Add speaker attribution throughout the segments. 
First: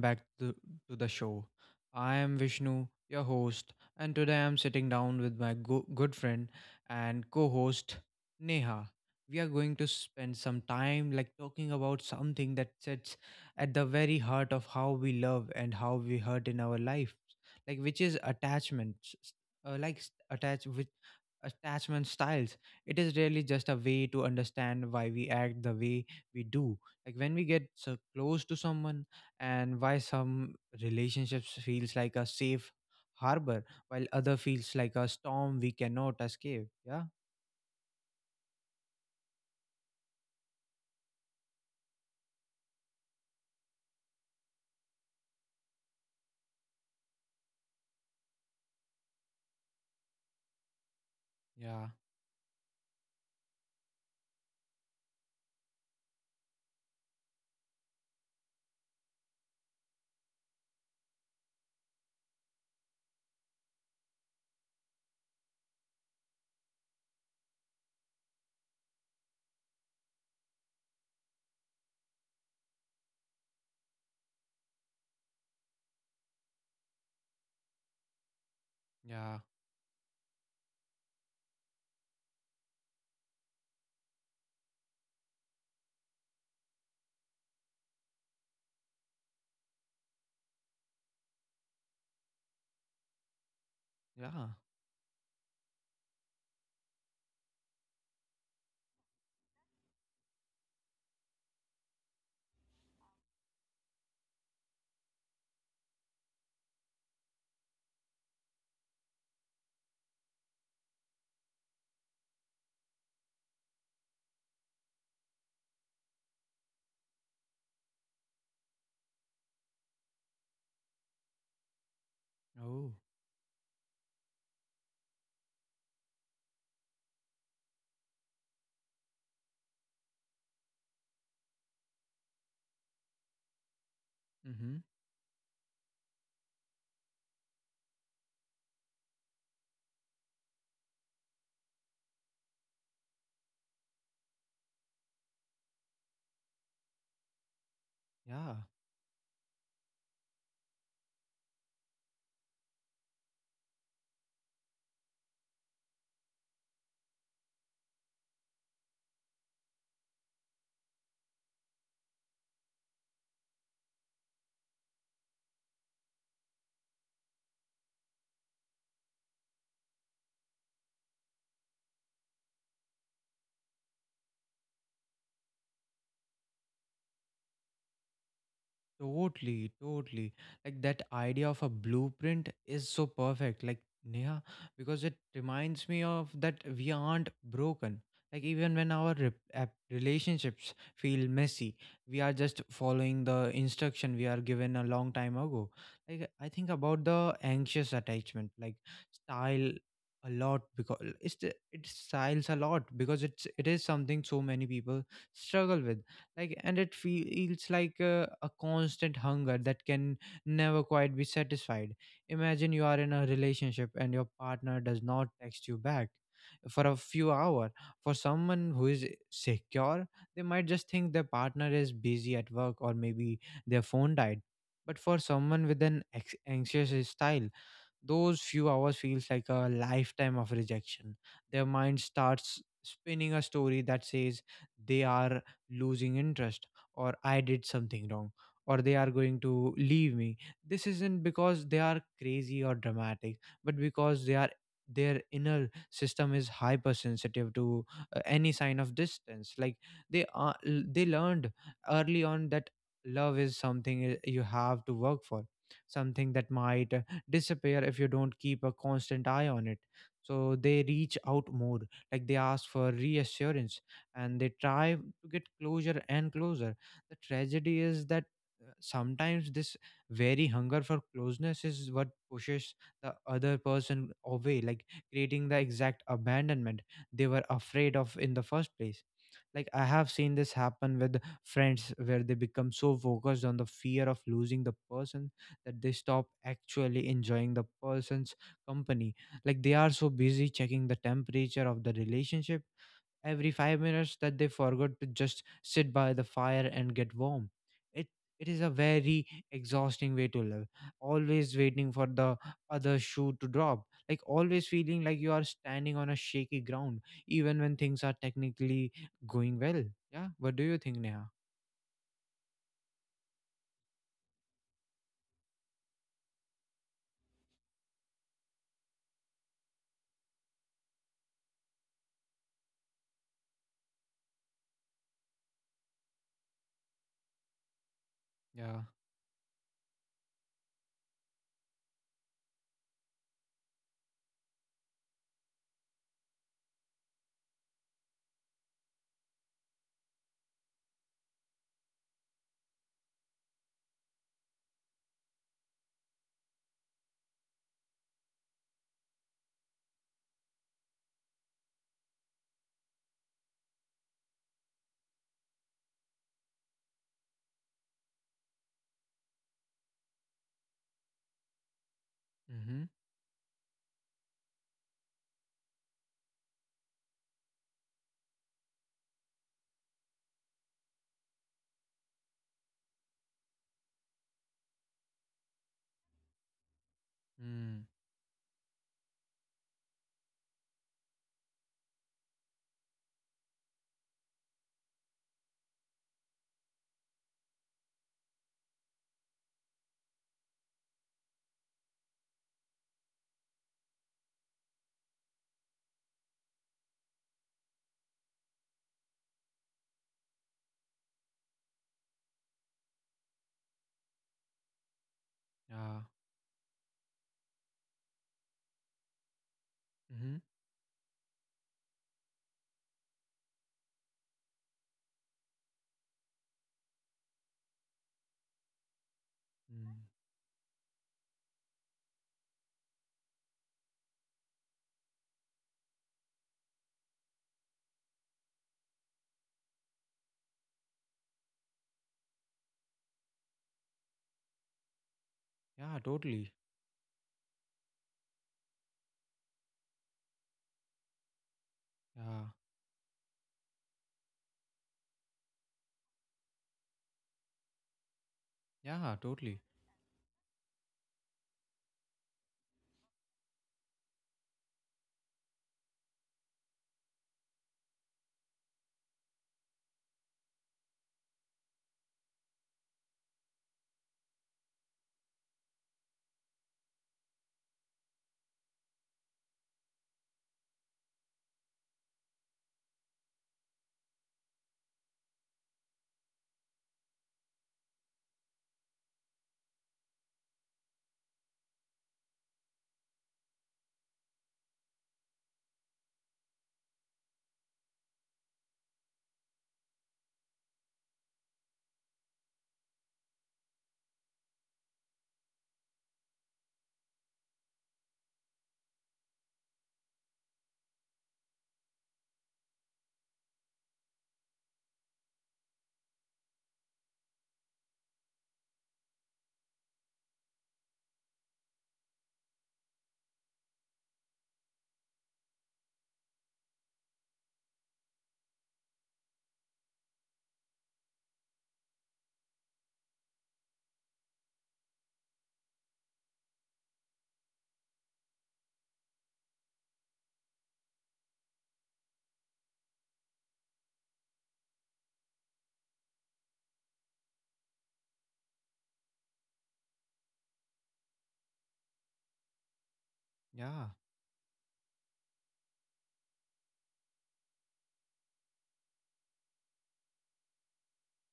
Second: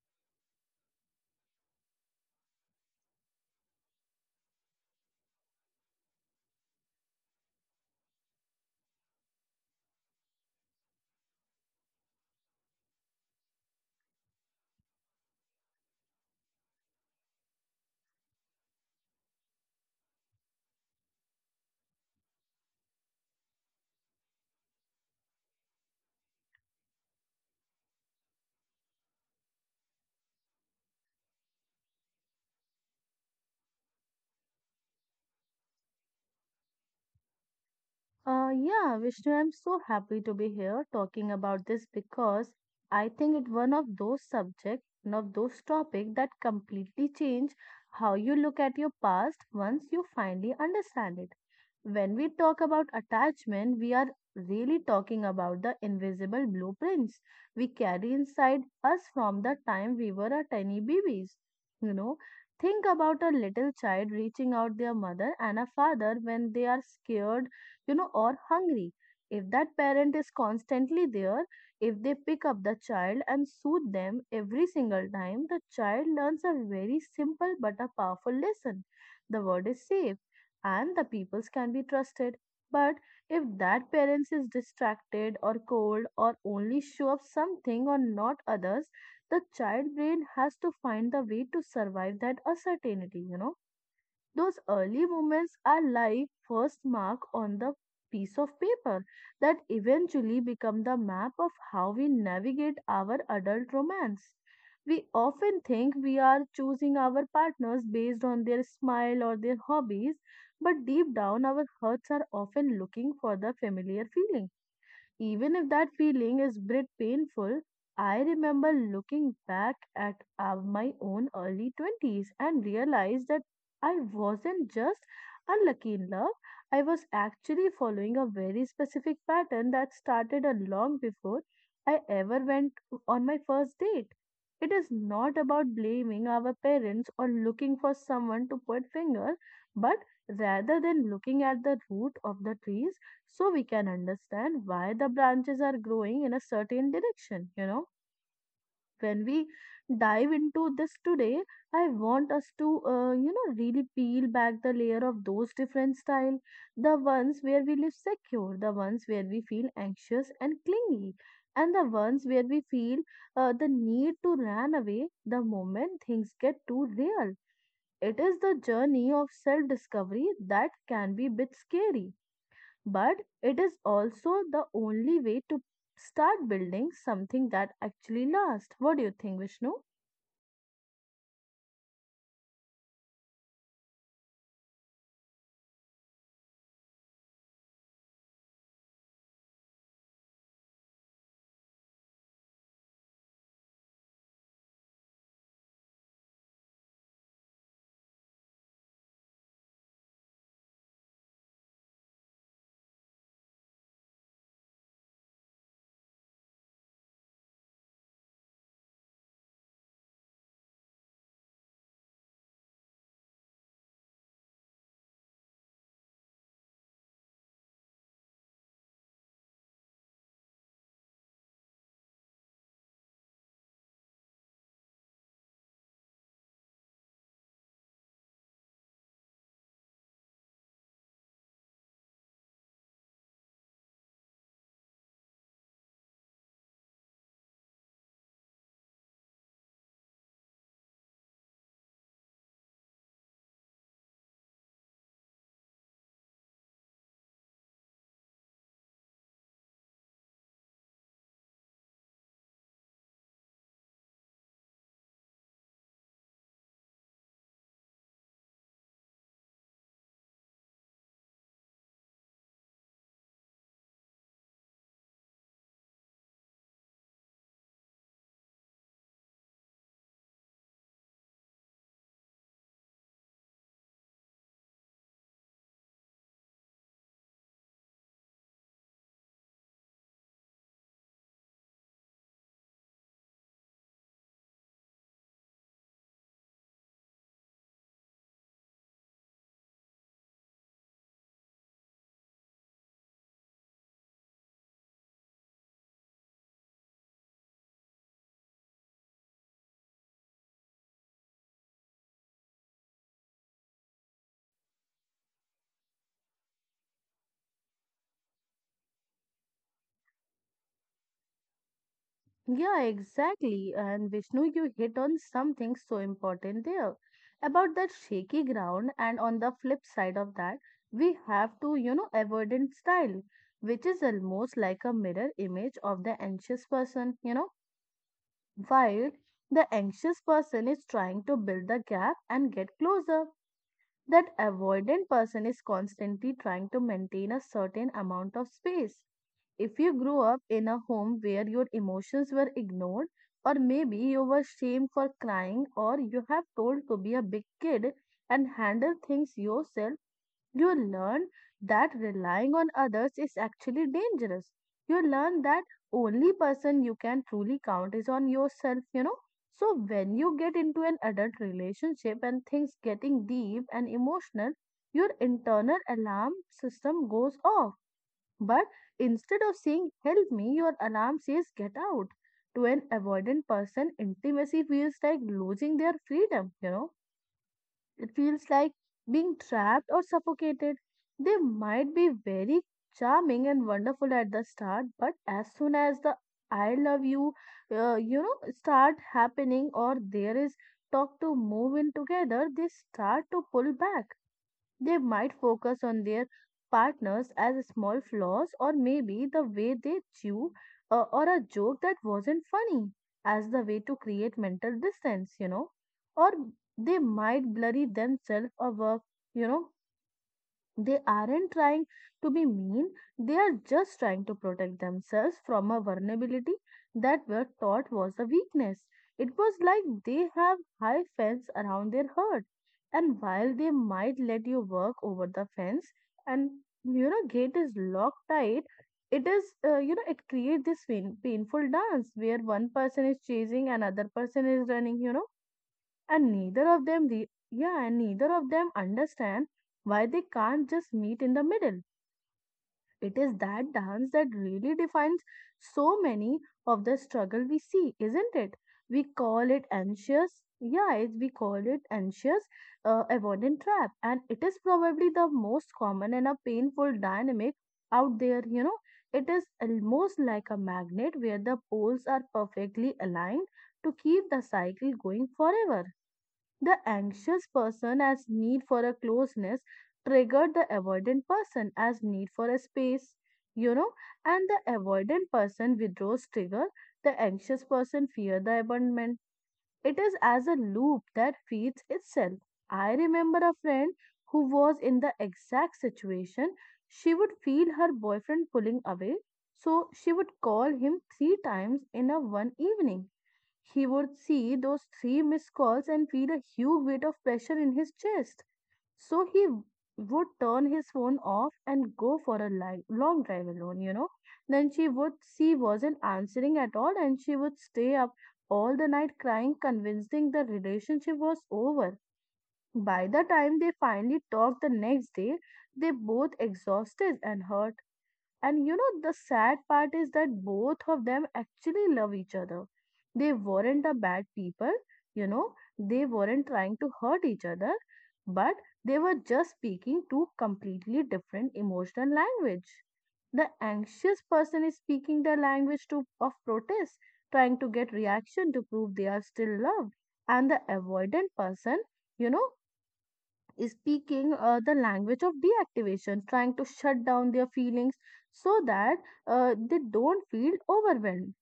Speaker 1: back to the show. I am Vishnu, your host, and today I'm sitting down with my good friend and co host Neha. We are going to spend some time like talking about something that sits at the very heart of how we love and how we hurt in our lives, like which is attachments, like attachment styles. It is really just a way to understand why we act the way we do like when we get so close to someone, and why some relationships feels like a safe harbor while other feels like a storm we cannot escape. Yeah.
Speaker 2: Yeah, Vishnu, I'm so happy to be here talking about this because I think it's one of those subjects, one of those topics that completely change how you look at your past once you finally understand it.
Speaker 1: Yeah.
Speaker 2: When we talk about attachment, we are really talking about the invisible blueprints we carry inside us from the time we were a tiny babies. You know, think about a little child reaching out their mother and a father when they are scared, or hungry. If that parent is constantly there, if they pick up the child and soothe them every single time, the child learns a very simple but a powerful lesson. The
Speaker 1: Yeah.
Speaker 2: world is safe and the peoples can be trusted. But if that parents is distracted or cold or only show up something or not others, the child brain has to find the way to survive that uncertainty.
Speaker 1: Yeah.
Speaker 2: Those early moments are like first mark on the piece of paper that eventually become the map of how we navigate our adult romance. We often think we are choosing our partners based on their smile or their hobbies, but deep down our hearts are often looking for the familiar feeling even if that feeling is bit painful. I remember looking back at my own early 20s and
Speaker 1: Oh.
Speaker 2: realized that I wasn't just unlucky in love, I was actually following a very specific pattern that started a long before I ever went on my first date. It
Speaker 1: Mm-hmm.
Speaker 2: is not about blaming our parents or looking for someone to point finger, but rather than looking at the root of the trees, so we can understand why the branches are growing in a certain direction you know
Speaker 1: Yeah.
Speaker 2: when we dive into this today, I want us to really peel back the layer of those different style, the ones where we live secure, the ones where we feel anxious and clingy, and the ones where we feel the need to run away the moment things get too real. It is the journey of self discovery that can be a bit scary, but it is also the only way to start building something that actually lasts. What do you think, Vishnu?
Speaker 1: Totally, totally. Like that idea of a blueprint is so perfect. Like Neha, because it reminds me of that we aren't broken. Like even when our relationships feel messy, we are just following the instruction we are given a long time ago. Like I think about the anxious attachment, like style a lot because it's it styles a lot because it is something so many people struggle with, like, and it feels like a constant hunger that can never quite be satisfied. Imagine you are in a relationship and your partner does not text you back for a few hours. For someone who is secure, they might just think their partner is busy at work, or maybe their phone died. But for someone with an anxious style, those few hours feels like a lifetime of rejection. Their mind starts spinning a story that says they are losing interest, or I did something wrong, or they are going to leave me. This isn't because they are crazy or dramatic, but because they are their inner system is hypersensitive to any sign of distance. Like they learned early on that love is something you have to work for, something that might disappear if you don't keep a constant eye on it. So they reach out more, like they ask for reassurance, and they try to get closer and closer. The tragedy is that sometimes this very hunger for closeness is what pushes the other person away, like creating the exact abandonment they were afraid of in the first place. Like I have seen this happen with friends where they become so focused on the fear of losing the person that they stop actually enjoying the person's company. Like they are so busy checking the temperature of the relationship every 5 minutes that they forgot to just sit by the fire and get warm. It it is a very exhausting way to live. Always waiting for the other shoe to drop. Like always feeling like you are standing on a shaky ground, even when things are technically going well. Yeah. What do you think, Neha?
Speaker 2: Yeah, exactly. And Vishnu, you hit on something so important there about that shaky ground. And on the flip side of that, we have to avoidant style, which is almost like a mirror image of the anxious person,
Speaker 1: Yeah.
Speaker 2: while the anxious person is trying to build the gap and get closer. That avoidant person is constantly trying to maintain a certain amount of space. If you grew up in a home where your emotions were ignored, or maybe you were shamed for crying, or you have told to be a big kid and handle things yourself, you learn that relying on others is actually dangerous. You learn that only person you can truly count is on yourself. So when you get into an adult relationship and things
Speaker 1: Mm-hmm.
Speaker 2: getting deep and emotional, your internal alarm system goes off. But instead of saying help me, your alarm says get out. To an avoidant person, intimacy feels like losing their freedom, you know
Speaker 1: Mm.
Speaker 2: it feels like being trapped or suffocated. They might be very charming and wonderful at the start, but as soon as the I love you, start happening or there is talk to move in together, they start to pull back. They might focus on their partners as small flaws or maybe the way they chew or a joke that wasn't funny as the way to create mental distance.
Speaker 1: Yeah.
Speaker 2: Or they might blurry themselves a work, you know,
Speaker 1: Mm-hmm.
Speaker 2: they aren't trying to be mean, they are just trying to protect themselves from a vulnerability that were taught was a weakness. It was like
Speaker 1: Mm.
Speaker 2: they have high fence around their herd, and while they might let you work over the fence and gate is locked tight. It is uh, you know it creates this painful dance where one person is chasing another person is running, you know
Speaker 1: Yeah,
Speaker 2: and
Speaker 1: totally.
Speaker 2: neither of them, yeah, and neither of them understand why they can't just meet in the middle.
Speaker 1: Yeah.
Speaker 2: It is that dance that really defines so many of the struggle we see, isn't it? We
Speaker 1: Yeah,
Speaker 2: call it
Speaker 1: totally.
Speaker 2: anxious. Yeah. We call it anxious avoidant trap, and it is probably the most common and a painful dynamic out there. It is almost like a magnet where the poles are perfectly aligned to keep the cycle going forever. The anxious person as need for a closeness triggered the avoidant person as need for a space, you know, and the avoidant person withdraws trigger the anxious person fear the abandonment. It is as a loop that feeds itself. I remember a friend who was in the exact situation. She would feel her boyfriend pulling away, so she would call him three times in a one evening. He would see those three missed calls and feel a huge weight of pressure in his chest. So he would turn his phone off and go for a long drive alone. Then she would see wasn't answering at all and she would stay up all the night crying, convincing the relationship was over. By the time they finally talked the next day, they both exhausted and hurt, and the sad part is that both of them actually love each other. They weren't a bad people, you know, they weren't trying to hurt each other, but they were just speaking two completely different emotional language. The anxious person is speaking the language of protest, trying to get reaction to prove they are still loved. And the avoidant person, you know,
Speaker 1: Yeah.
Speaker 2: speaking the language of deactivation, trying to shut down their feelings so that they don't feel overwhelmed.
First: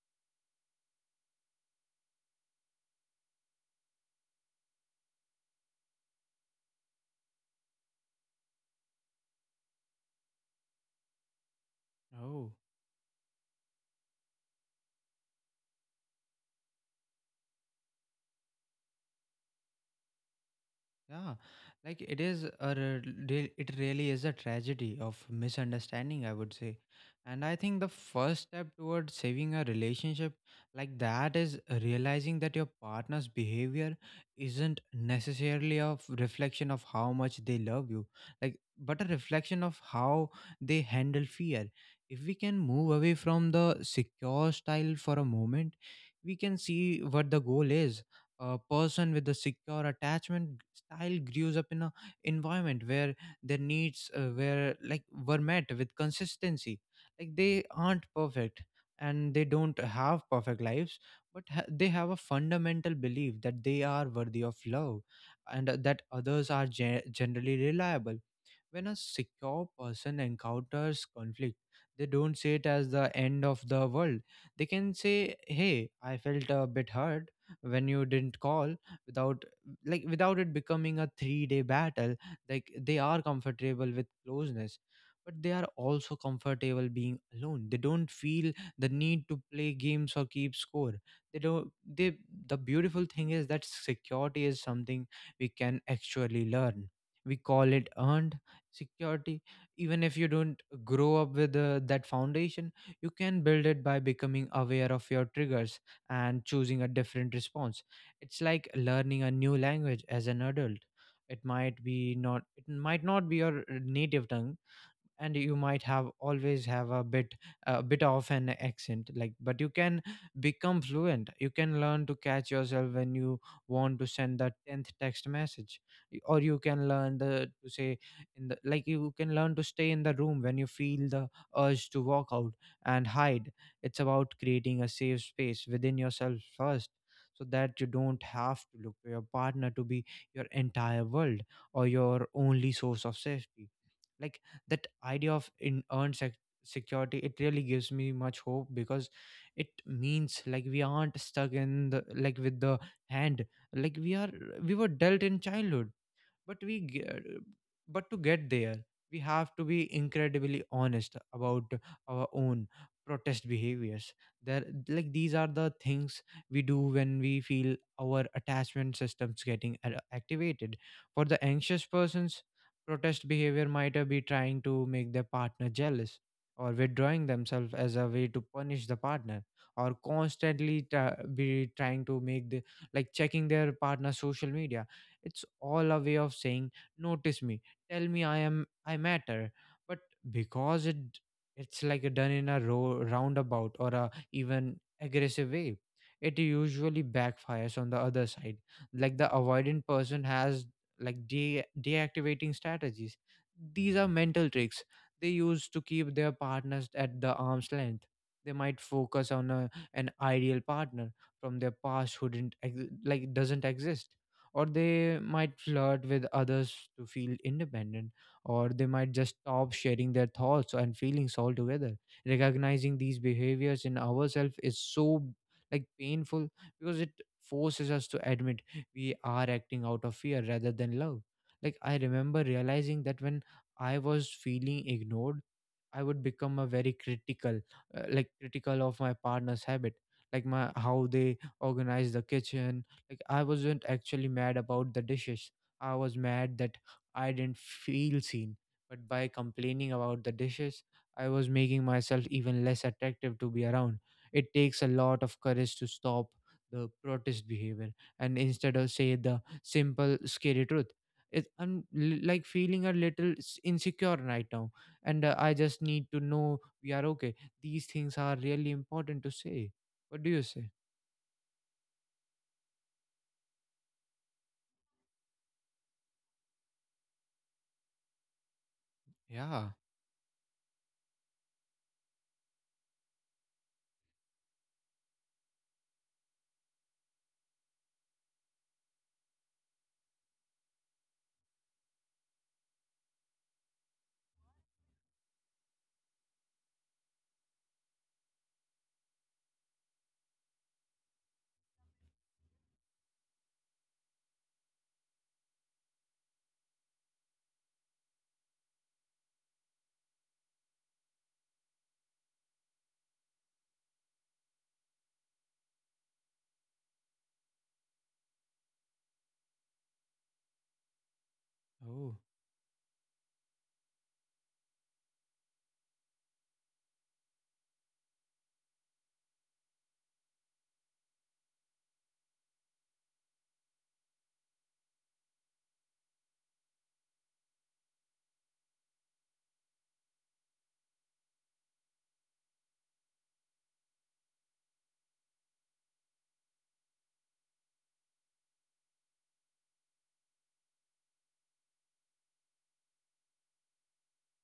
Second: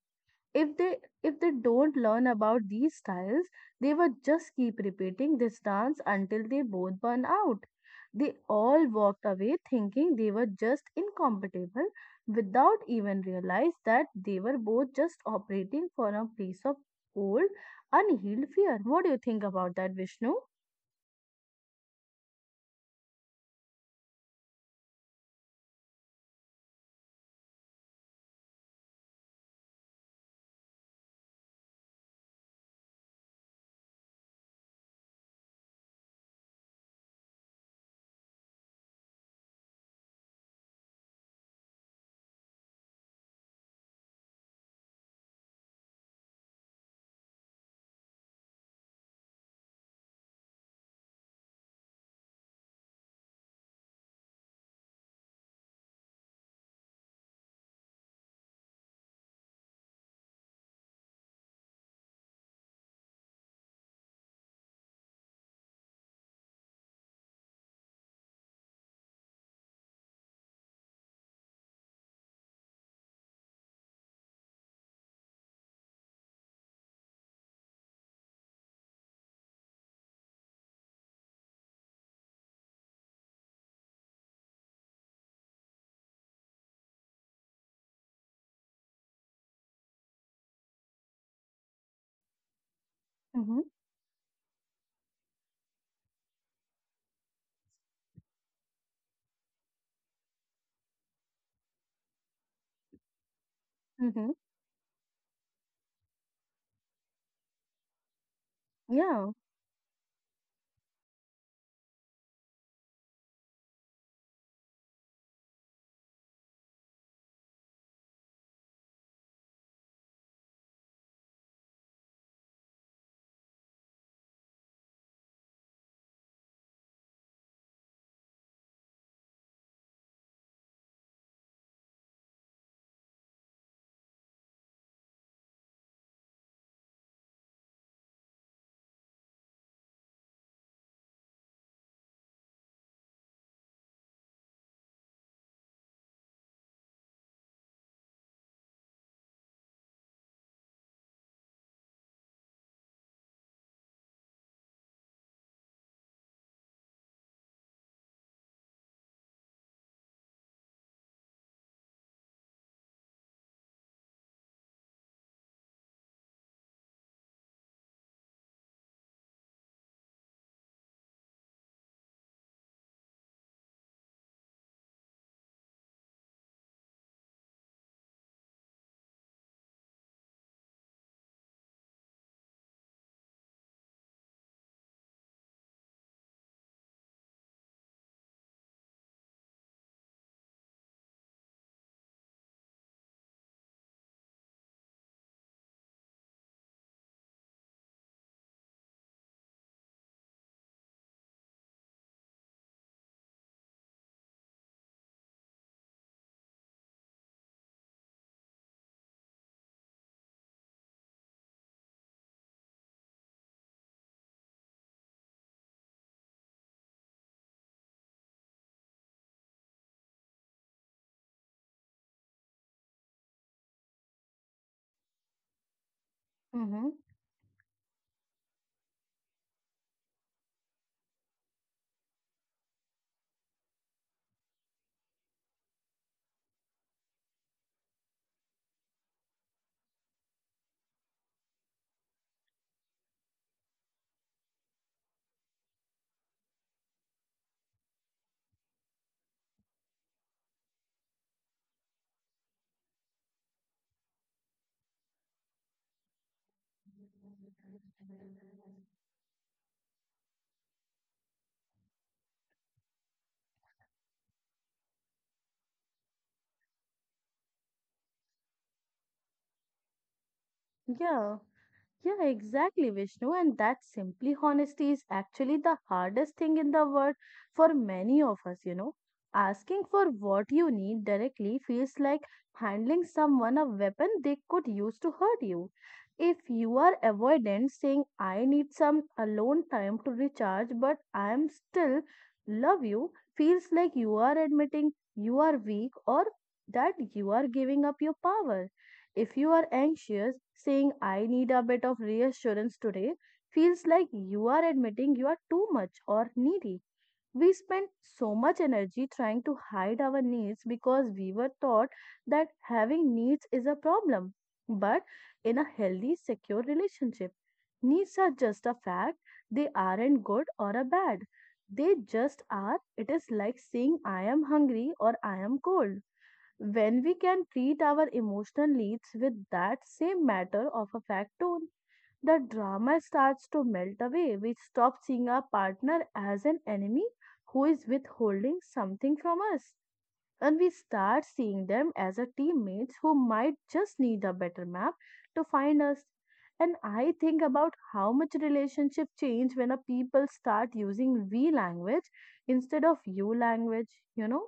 Speaker 2: If they if they don't learn about these styles, they will just keep repeating this dance until they both burn out. They all walked away thinking they were just incompatible
Speaker 1: Oh.
Speaker 2: without even realize that they were both just operating from a place of old, unhealed fear. What do you think about that, Vishnu?
Speaker 1: Yeah, like it really is a tragedy of misunderstanding, I would say. And I think the first step towards saving a relationship like that is realizing that your partner's behavior isn't necessarily a reflection of how much they love you, like but a reflection of how they handle fear. If we can move away from the secure style for a moment, we can see what the goal is. A person with a secure attachment child grows up in a environment where their needs were met with consistency. Like they aren't perfect and they don't have perfect lives, but they have a fundamental belief that they are worthy of love, and that others are generally reliable. When a secure person encounters conflict, they don't see it as the end of the world. They can say, "Hey, I felt a bit hurt when you didn't call," without without it becoming a 3 day battle. Like they are comfortable with closeness, but they are also comfortable being alone. They don't feel the need to play games or keep score. They don't they The beautiful thing is that
Speaker 2: Mm-hmm.
Speaker 1: security is something we can actually learn. We call it earned security. Even if you don't grow up with that foundation, you can build it by
Speaker 2: Mm-hmm.
Speaker 1: becoming aware of your triggers and choosing a different response. It's like learning a
Speaker 2: Yeah.
Speaker 1: new language as an adult. It might not be your native tongue, and you might have a bit of an accent, like, but you can become fluent. You can learn to catch yourself when you want to send the 10th text message. Y- or you can learn the to say in the like You can learn to stay in the room when you feel the urge to walk out and hide. It's about creating a safe space within yourself first, so that you don't have to look for your partner to be your entire world or your only source of safety. Like that idea of in earned security, it really gives me much hope because it means like we aren't stuck in the like with the hand like we were dealt in childhood. But we get, but to get there, we have to be incredibly honest about our own protest behaviors. There like These are the things we do when we feel our attachment systems getting activated. For the anxious persons, protest behavior might be trying to make their partner jealous, or withdrawing themselves as a way to punish the partner, or constantly tra- be trying to make the like checking their partner's social media. It's all a way of saying, notice me, tell me I am I matter. But because it's like a done in a roundabout or a even aggressive way, it usually backfires on the other side. Like the avoidant person has like deactivating strategies. These are mental tricks they use to keep their partners at the arm's length. They might focus on an ideal partner from their past who didn't ex- like doesn't exist, or they might flirt with others to feel independent, or they might just stop sharing their thoughts and feelings altogether. Recognizing these behaviors in ourselves is so like painful because
Speaker 2: Mm-hmm.
Speaker 1: it forces us to admit we are acting out of fear rather than love. Like I remember realizing that when I was feeling ignored, I would become a very critical of my partner's habit, like my how they organize the kitchen. Like I wasn't actually mad about the dishes. I was mad that I didn't feel seen. But by complaining about the dishes, I was making myself even less attractive to be around. It takes a lot of courage to stop the protest behavior and instead of say the simple scary truth. I'm like feeling a little insecure right now, and I just need to know we are okay. These things are really important to say. What do you say?
Speaker 2: Yeah, yeah, exactly, Vishnu. And that simply honesty is actually the hardest thing in the world for many of us.
Speaker 1: Yeah.
Speaker 2: Asking for what you need directly feels like handling someone a weapon they could use to hurt you. If you are avoidant, saying, I need some alone time to recharge, but I am still love you, feels like you are admitting you are weak or that you are giving up your power. If you are anxious, saying, I need a bit of reassurance today, feels like you are admitting you are too much or needy. We spend so much energy trying to hide our needs because we were taught that having needs is a problem. But in a healthy, secure relationship, needs are just a fact. They aren't good or a bad. They
Speaker 1: Oh,
Speaker 2: just are. It is like saying, I am hungry or I am cold. When we can treat our emotional needs with that same matter of a fact tone, the drama starts to melt away. We stop seeing our partner as an enemy who is withholding something from us and we start seeing them as a teammates who might just need a better map to find us. And I think about how much relationship change when a people start using we language instead of you language, you know?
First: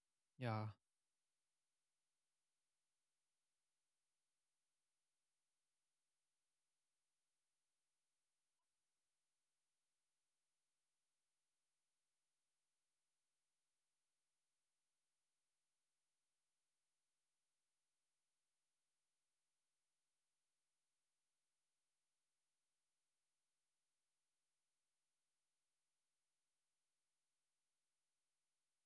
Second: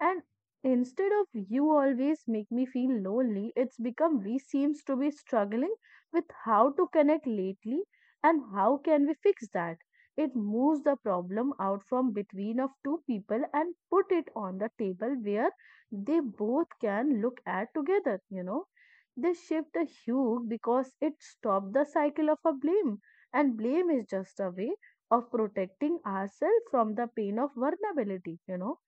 Speaker 2: And
Speaker 1: yeah.
Speaker 2: instead of you always make me feel lonely, it's become we seems to be struggling with how to connect lately and how can we fix that. It moves the problem out from between of two people and put it on the table where they both can look at together. They shift the hue because it stopped the cycle of a blame. And blame is just a way of protecting ourselves from the pain of vulnerability.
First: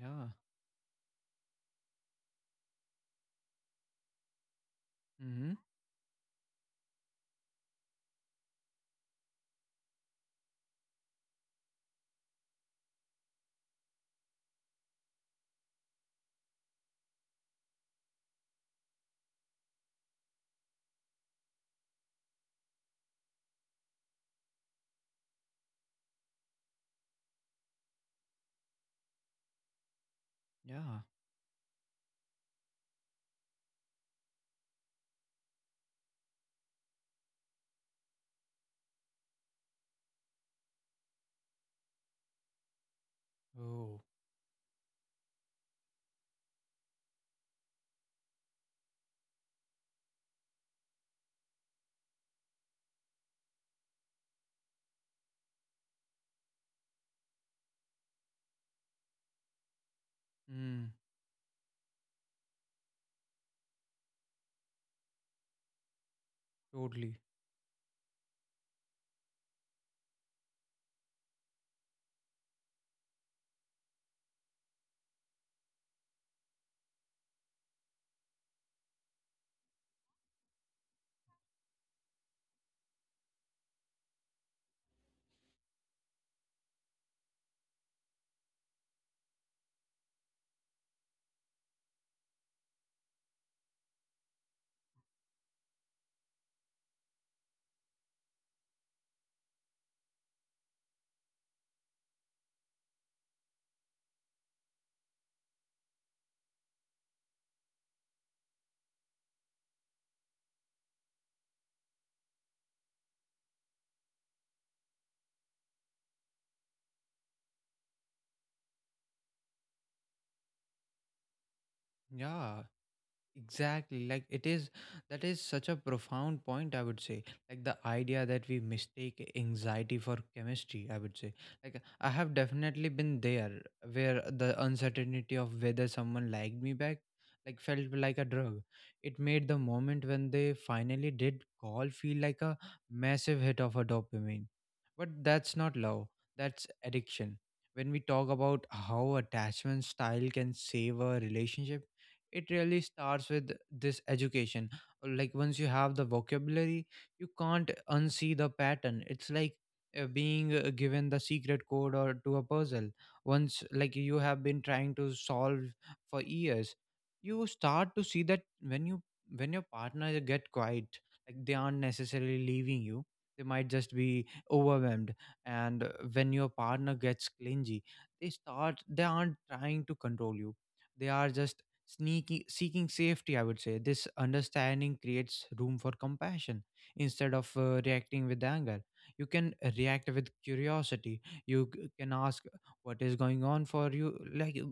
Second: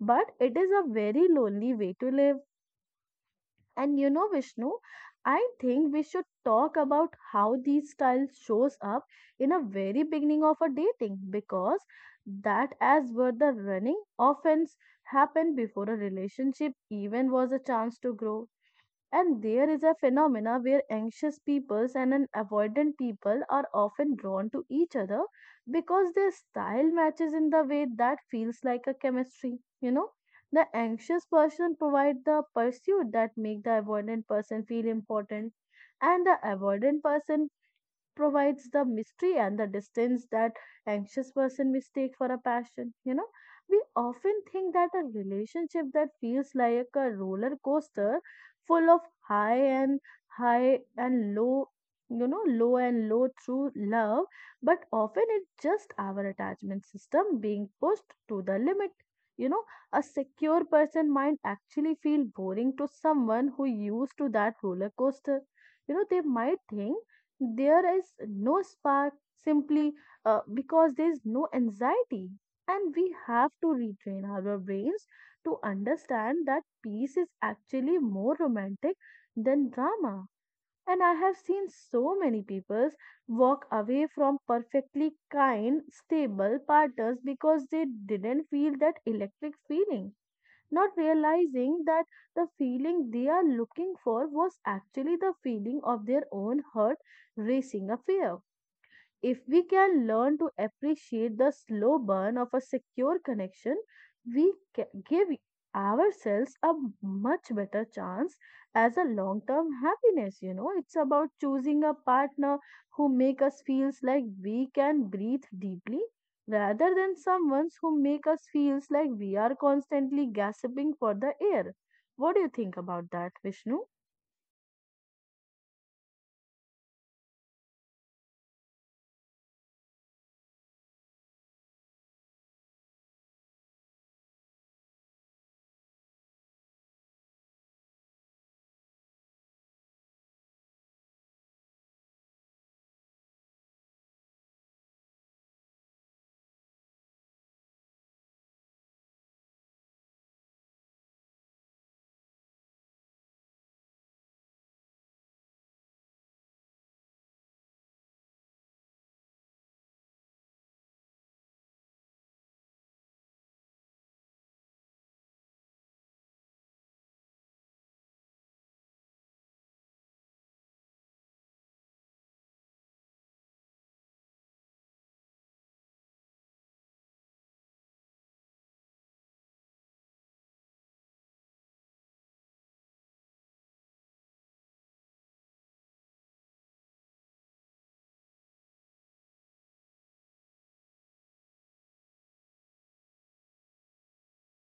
Speaker 1: Yeah.
Speaker 2: it is a very lonely way to live. And Vishnu, I
Speaker 1: Mm-hmm.
Speaker 2: think we should talk about how these styles shows up in a very beginning of a dating because that as where the running offense happened before a relationship even was a chance to grow. And there is a phenomena where anxious peoples and an avoidant people are often drawn to each other because their style matches in the way that feels like a chemistry. You know, the
Speaker 1: Yeah.
Speaker 2: anxious person provide the pursuit that make the avoidant person feel important, and the avoidant person provides the mystery and the distance that anxious person mistake for a passion. We
Speaker 1: Oh.
Speaker 2: often think that a relationship that feels like a roller coaster full of high and high and low, low and low through love, but often it's just our attachment system being pushed to the limit you know a secure
Speaker 1: Mm.
Speaker 2: person might actually feel boring to someone who used to that roller coaster. You know, they might think
Speaker 1: Totally.
Speaker 2: there is no spark, simply because there is no anxiety. And we have to retrain our brains to understand that peace is actually more romantic than drama. And I have seen so many people walk away from perfectly kind, stable partners because they didn't feel that electric feeling, not realizing that the feeling they are looking for was actually the feeling of their own heart racing a fear. If we can learn to appreciate the slow burn of a secure connection, we give ourselves a much better chance as a long term happiness. You know, it's about choosing a partner who make us feels like we can breathe deeply rather than someone who make us feels like we are constantly gasping for the air. What do you
Speaker 1: Yeah.
Speaker 2: think about that, Vishnu?
Speaker 1: Exactly. Like that is such a profound point, I would say. Like the idea that we mistake anxiety for chemistry, I would say. Like I have definitely been there where the uncertainty of whether someone liked me back, like felt like a drug. It made the moment when they finally did call feel like a massive hit of a dopamine. But that's not love, that's addiction. When we talk about how attachment style can save a relationship, it really starts with this education. Once you have the vocabulary you can't unsee the pattern. It's like being given the secret code or to a puzzle once you have been trying to solve for years. You start to see that when your partner get quiet, like they aren't necessarily leaving you, they might just be overwhelmed. And when your partner gets clingy, they aren't trying to control you, they are just sneaking seeking safety, I would say. This understanding creates room for compassion. Instead of reacting with anger, you can react with curiosity. You can ask, what is going on for you like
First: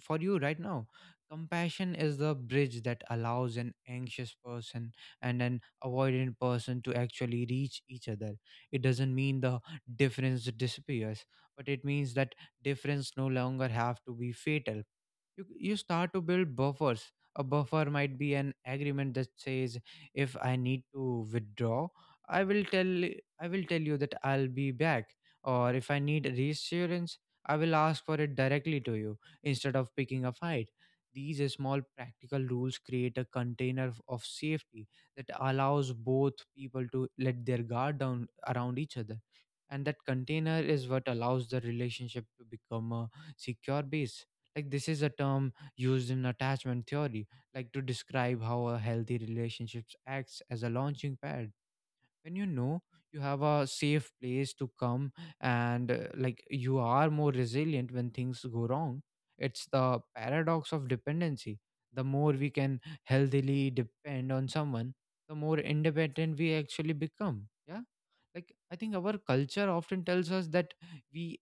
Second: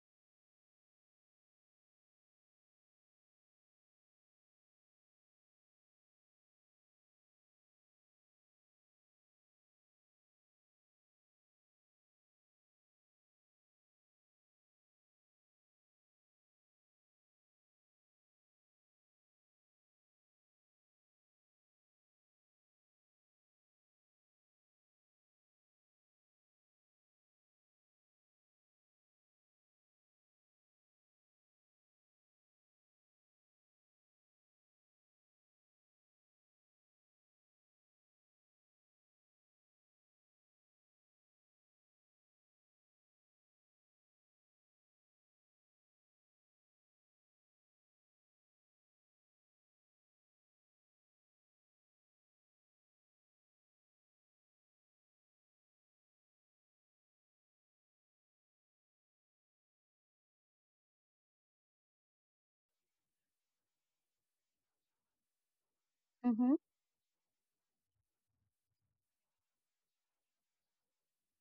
Speaker 1: for you right now? Compassion is the bridge that allows an anxious person and an avoidant person to actually reach each other. It doesn't mean the difference disappears, but it means that difference no longer have to be fatal. You start to build buffers. A buffer might be an agreement that says, if I need to withdraw, i will tell I will tell you that I'll be back. Or if I need reassurance, I will ask for it directly to you instead of picking a fight. These small practical rules create a container of safety that allows both people to let their guard down around each other. And that container is what allows the relationship to become a secure base. Like this is a term used in attachment theory, like to describe how a healthy relationship acts as a launching pad. When you know you have a safe place to come, and like you are more resilient when things go wrong. It's the paradox of dependency: the more we can healthily depend on someone, the more independent we
Speaker 2: Mm-hmm,
Speaker 1: actually become. Yeah. I think our culture often tells us that we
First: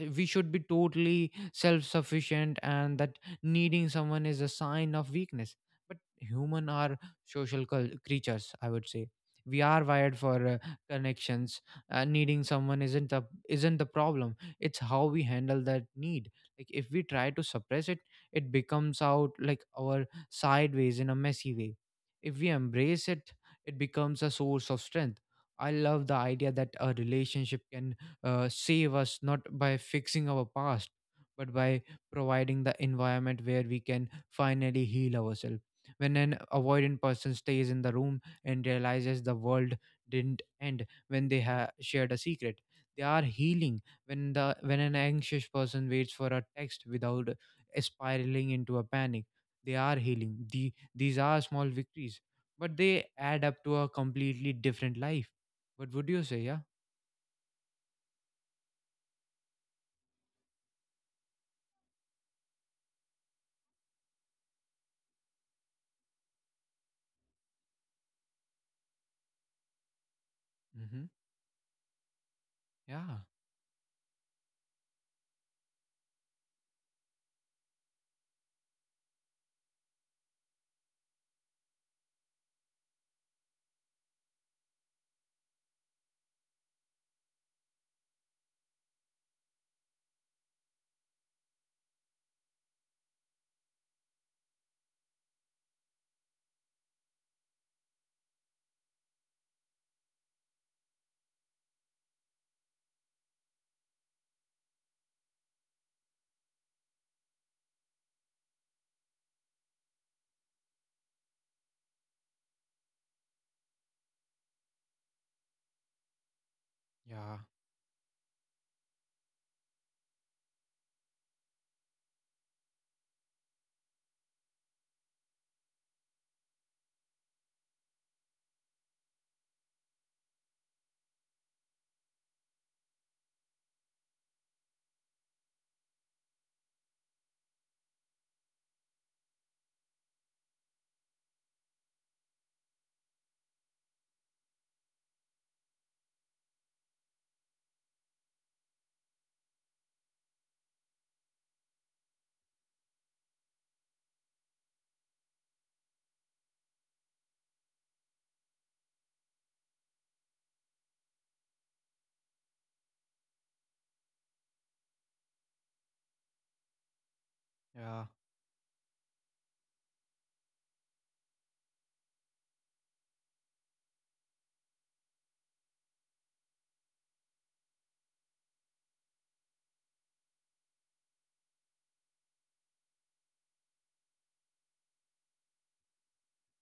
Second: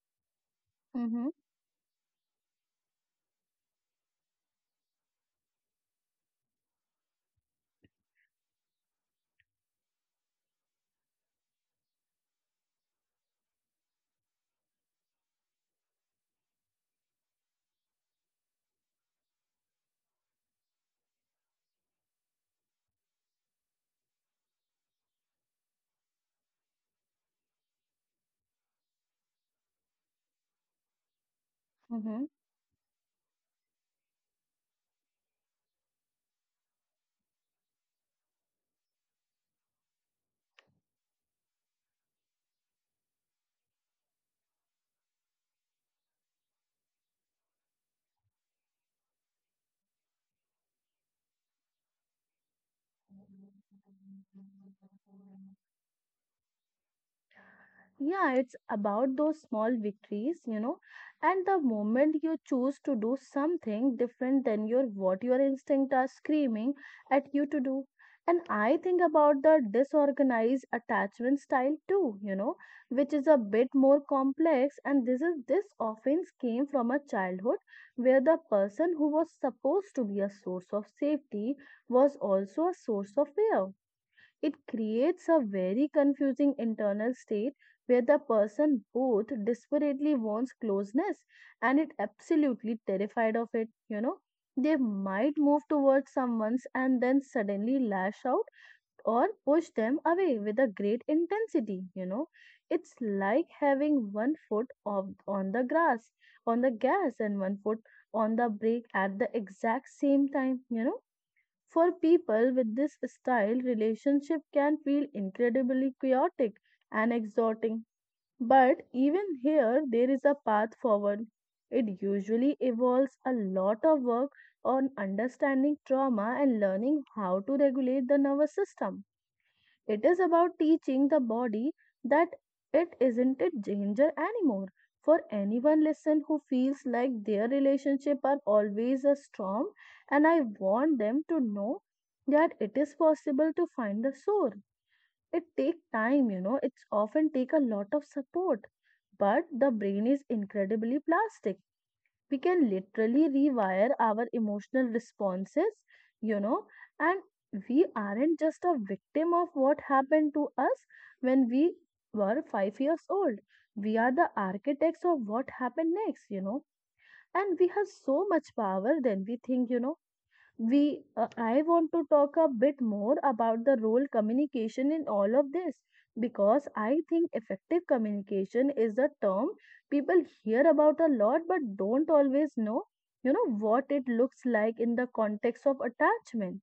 Speaker 1: we should be
Speaker 2: mm-hmm,
Speaker 1: totally self-sufficient and that needing someone is a sign of weakness. But human are social creatures, I would say. We are wired for connections. Needing someone isn't the problem, it's how we handle that need. Like if we try to suppress it, it becomes out like our sideways in a messy way. If we embrace it, it becomes a source of strength. I love the idea that a relationship can save us not by fixing our past, but by
Speaker 2: mm-hmm.
Speaker 1: providing the environment where we can finally heal ourselves. When an avoidant person stays in the room and realizes the world didn't end when they shared a secret, they are healing. When the when an anxious person waits for a text without spiraling into a panic, they are healing. These are small victories, but they add up to a completely different life. What would you say? Yeah.
Speaker 2: Yeah, it's about those small victories, you know. And the moment you choose to do something different than your what your instinct are screaming at you to do. And I think about the disorganized
Speaker 1: Mm-hmm.
Speaker 2: attachment style too, you know, which
Speaker 1: Yeah.
Speaker 2: is a bit more complex. And this often came from a childhood where the person who was supposed to be a source of safety was also a source of fear. It creates a very confusing internal state where the person both desperately wants closeness and is absolutely terrified of it, you know. They might move towards someone's and then suddenly lash out or push them away with a great intensity, you know. It's like having one foot on the grass, on the gas, and one foot on the brake at the exact same time, you know, for people with this style, relationship can feel incredibly chaotic and
Speaker 1: Yeah,
Speaker 2: exhausting. But even here, there is a path forward. It usually involves a lot of work on understanding trauma and learning how to regulate the nervous system. It is about teaching the body that it isn't a danger anymore. For anyone listen who feels like their relationship are always a storm, and I want them to know that it is possible to find the source. It take time, you know, it's often take a lot of support. But the brain is incredibly plastic. We can literally rewire our emotional responses, you know, and we aren't just a victim of what happened to us when we were 5 years old. We are the architects of what happened next, you know, and we have
Speaker 1: yeah,
Speaker 2: so much power than we think, you know. We I want to talk a bit more about the role communication in all of this, because I think effective communication is a term people hear about a lot but don't always know, you know, what it looks like in the context of attachment.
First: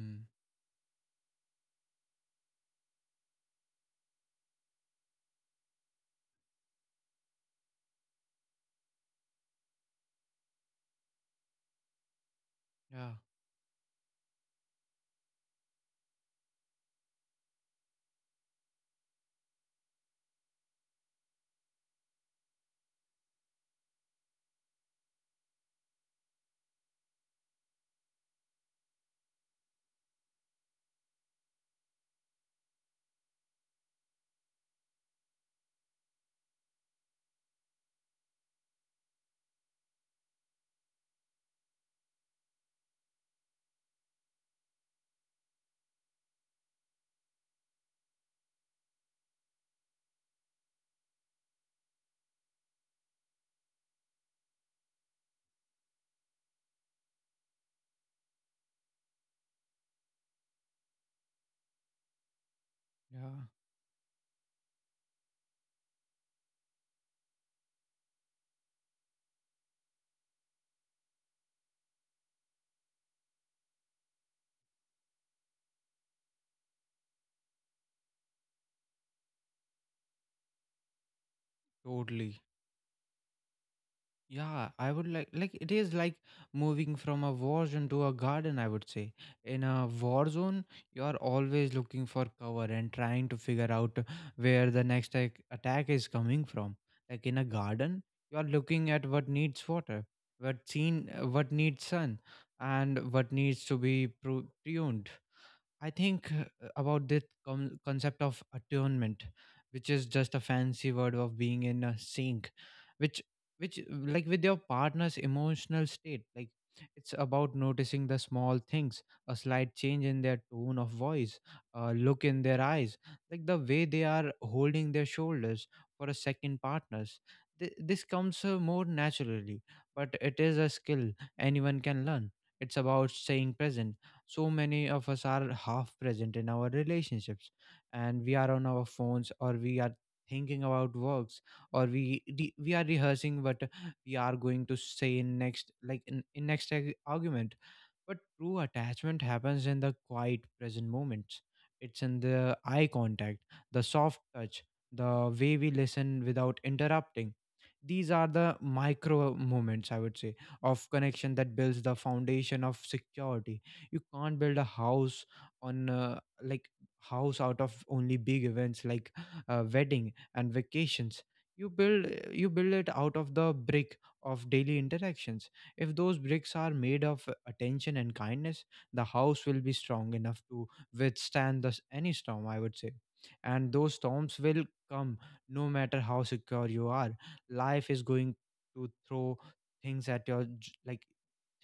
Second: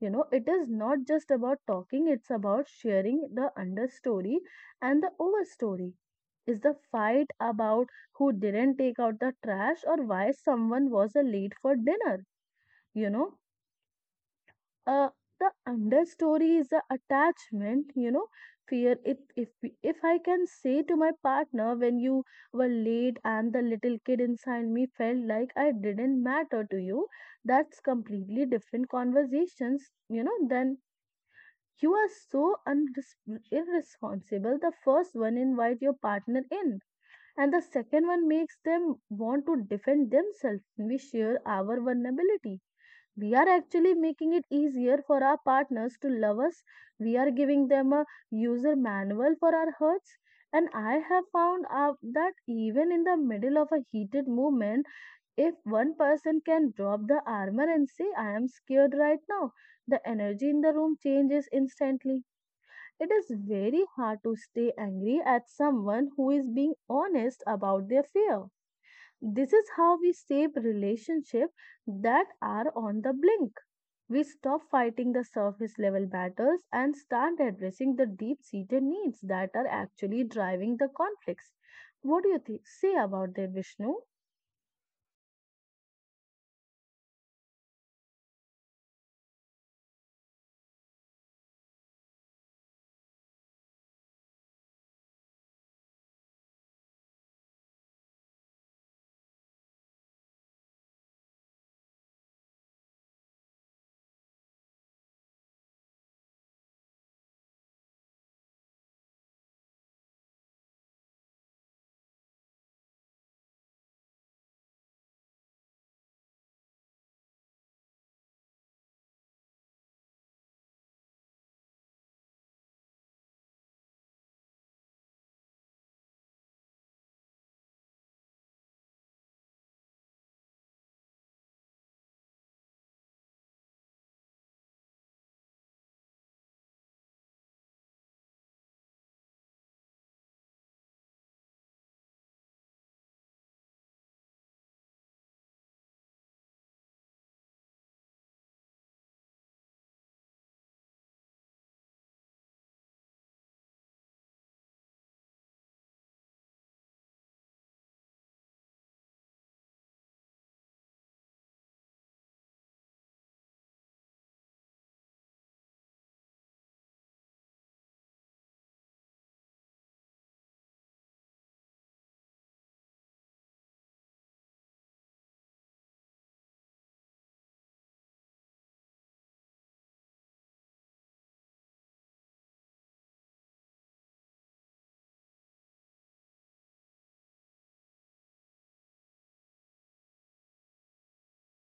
Speaker 2: You know, it is not just about talking, it's about sharing the understory and the overstory. Is the fight about who didn't take out the trash or why someone was late for dinner? You
Speaker 1: yeah,
Speaker 2: know, uh, the understory is the attachment, you know, fear. If if I can say to my partner, when you were late and the little kid inside me felt like I didn't matter to you, that's completely different conversations, you know, then you are so unres- irresponsible. The first one invite your partner in, and the second one makes them want to defend themselves. We share our vulnerability, we are actually making it easier for our partners to love us. We are giving them a user manual for our hurts. And I have found out that even in the middle of a heated moment, if one person can drop the armor and say, I am scared right now, the energy in the room changes instantly. It is
Speaker 1: yeah,
Speaker 2: very hard to stay angry at someone who is being honest about their fear. This is how we save relationships that are on the blink. We stop fighting the surface level battles and start addressing the deep seated needs that are actually driving the conflicts. What do you
Speaker 1: totally.
Speaker 2: say about that, Vishnu?
Speaker 1: Yeah, I would like it is like moving from a war zone to a garden, I would say. In a war zone, you are always looking for cover and trying to figure out where the next attack is coming from. Like in a garden, you are looking at what needs water, what seen, what needs sun, and what needs to be pruned. I think about this concept of attunement, which is just a fancy word of being in a sync, which which like with your partner's emotional state. Like it's about noticing the small things: a slight change in their tone of voice, a look in their eyes, like the way they are holding their shoulders for a second partner's. This comes more naturally, but it is a skill anyone can learn. It's about staying present. So many of us are half present in our relationships and we are on our phones, or we are thinking about works, or we are rehearsing what we are going to say in next, like in next argument. But true attachment happens in the quiet present moments. It's in the eye contact, the soft touch, the way we listen without interrupting. These are the micro moments, I would say, of connection that builds the foundation of security. You can't build a house on, like, house out of only big events like wedding and vacations. You build you build it out of the brick of daily interactions. If those bricks are made of attention and kindness, the house will be strong enough to withstand any storm, I would say. And those storms will come no matter how secure you are. Life is going to throw things at your j- like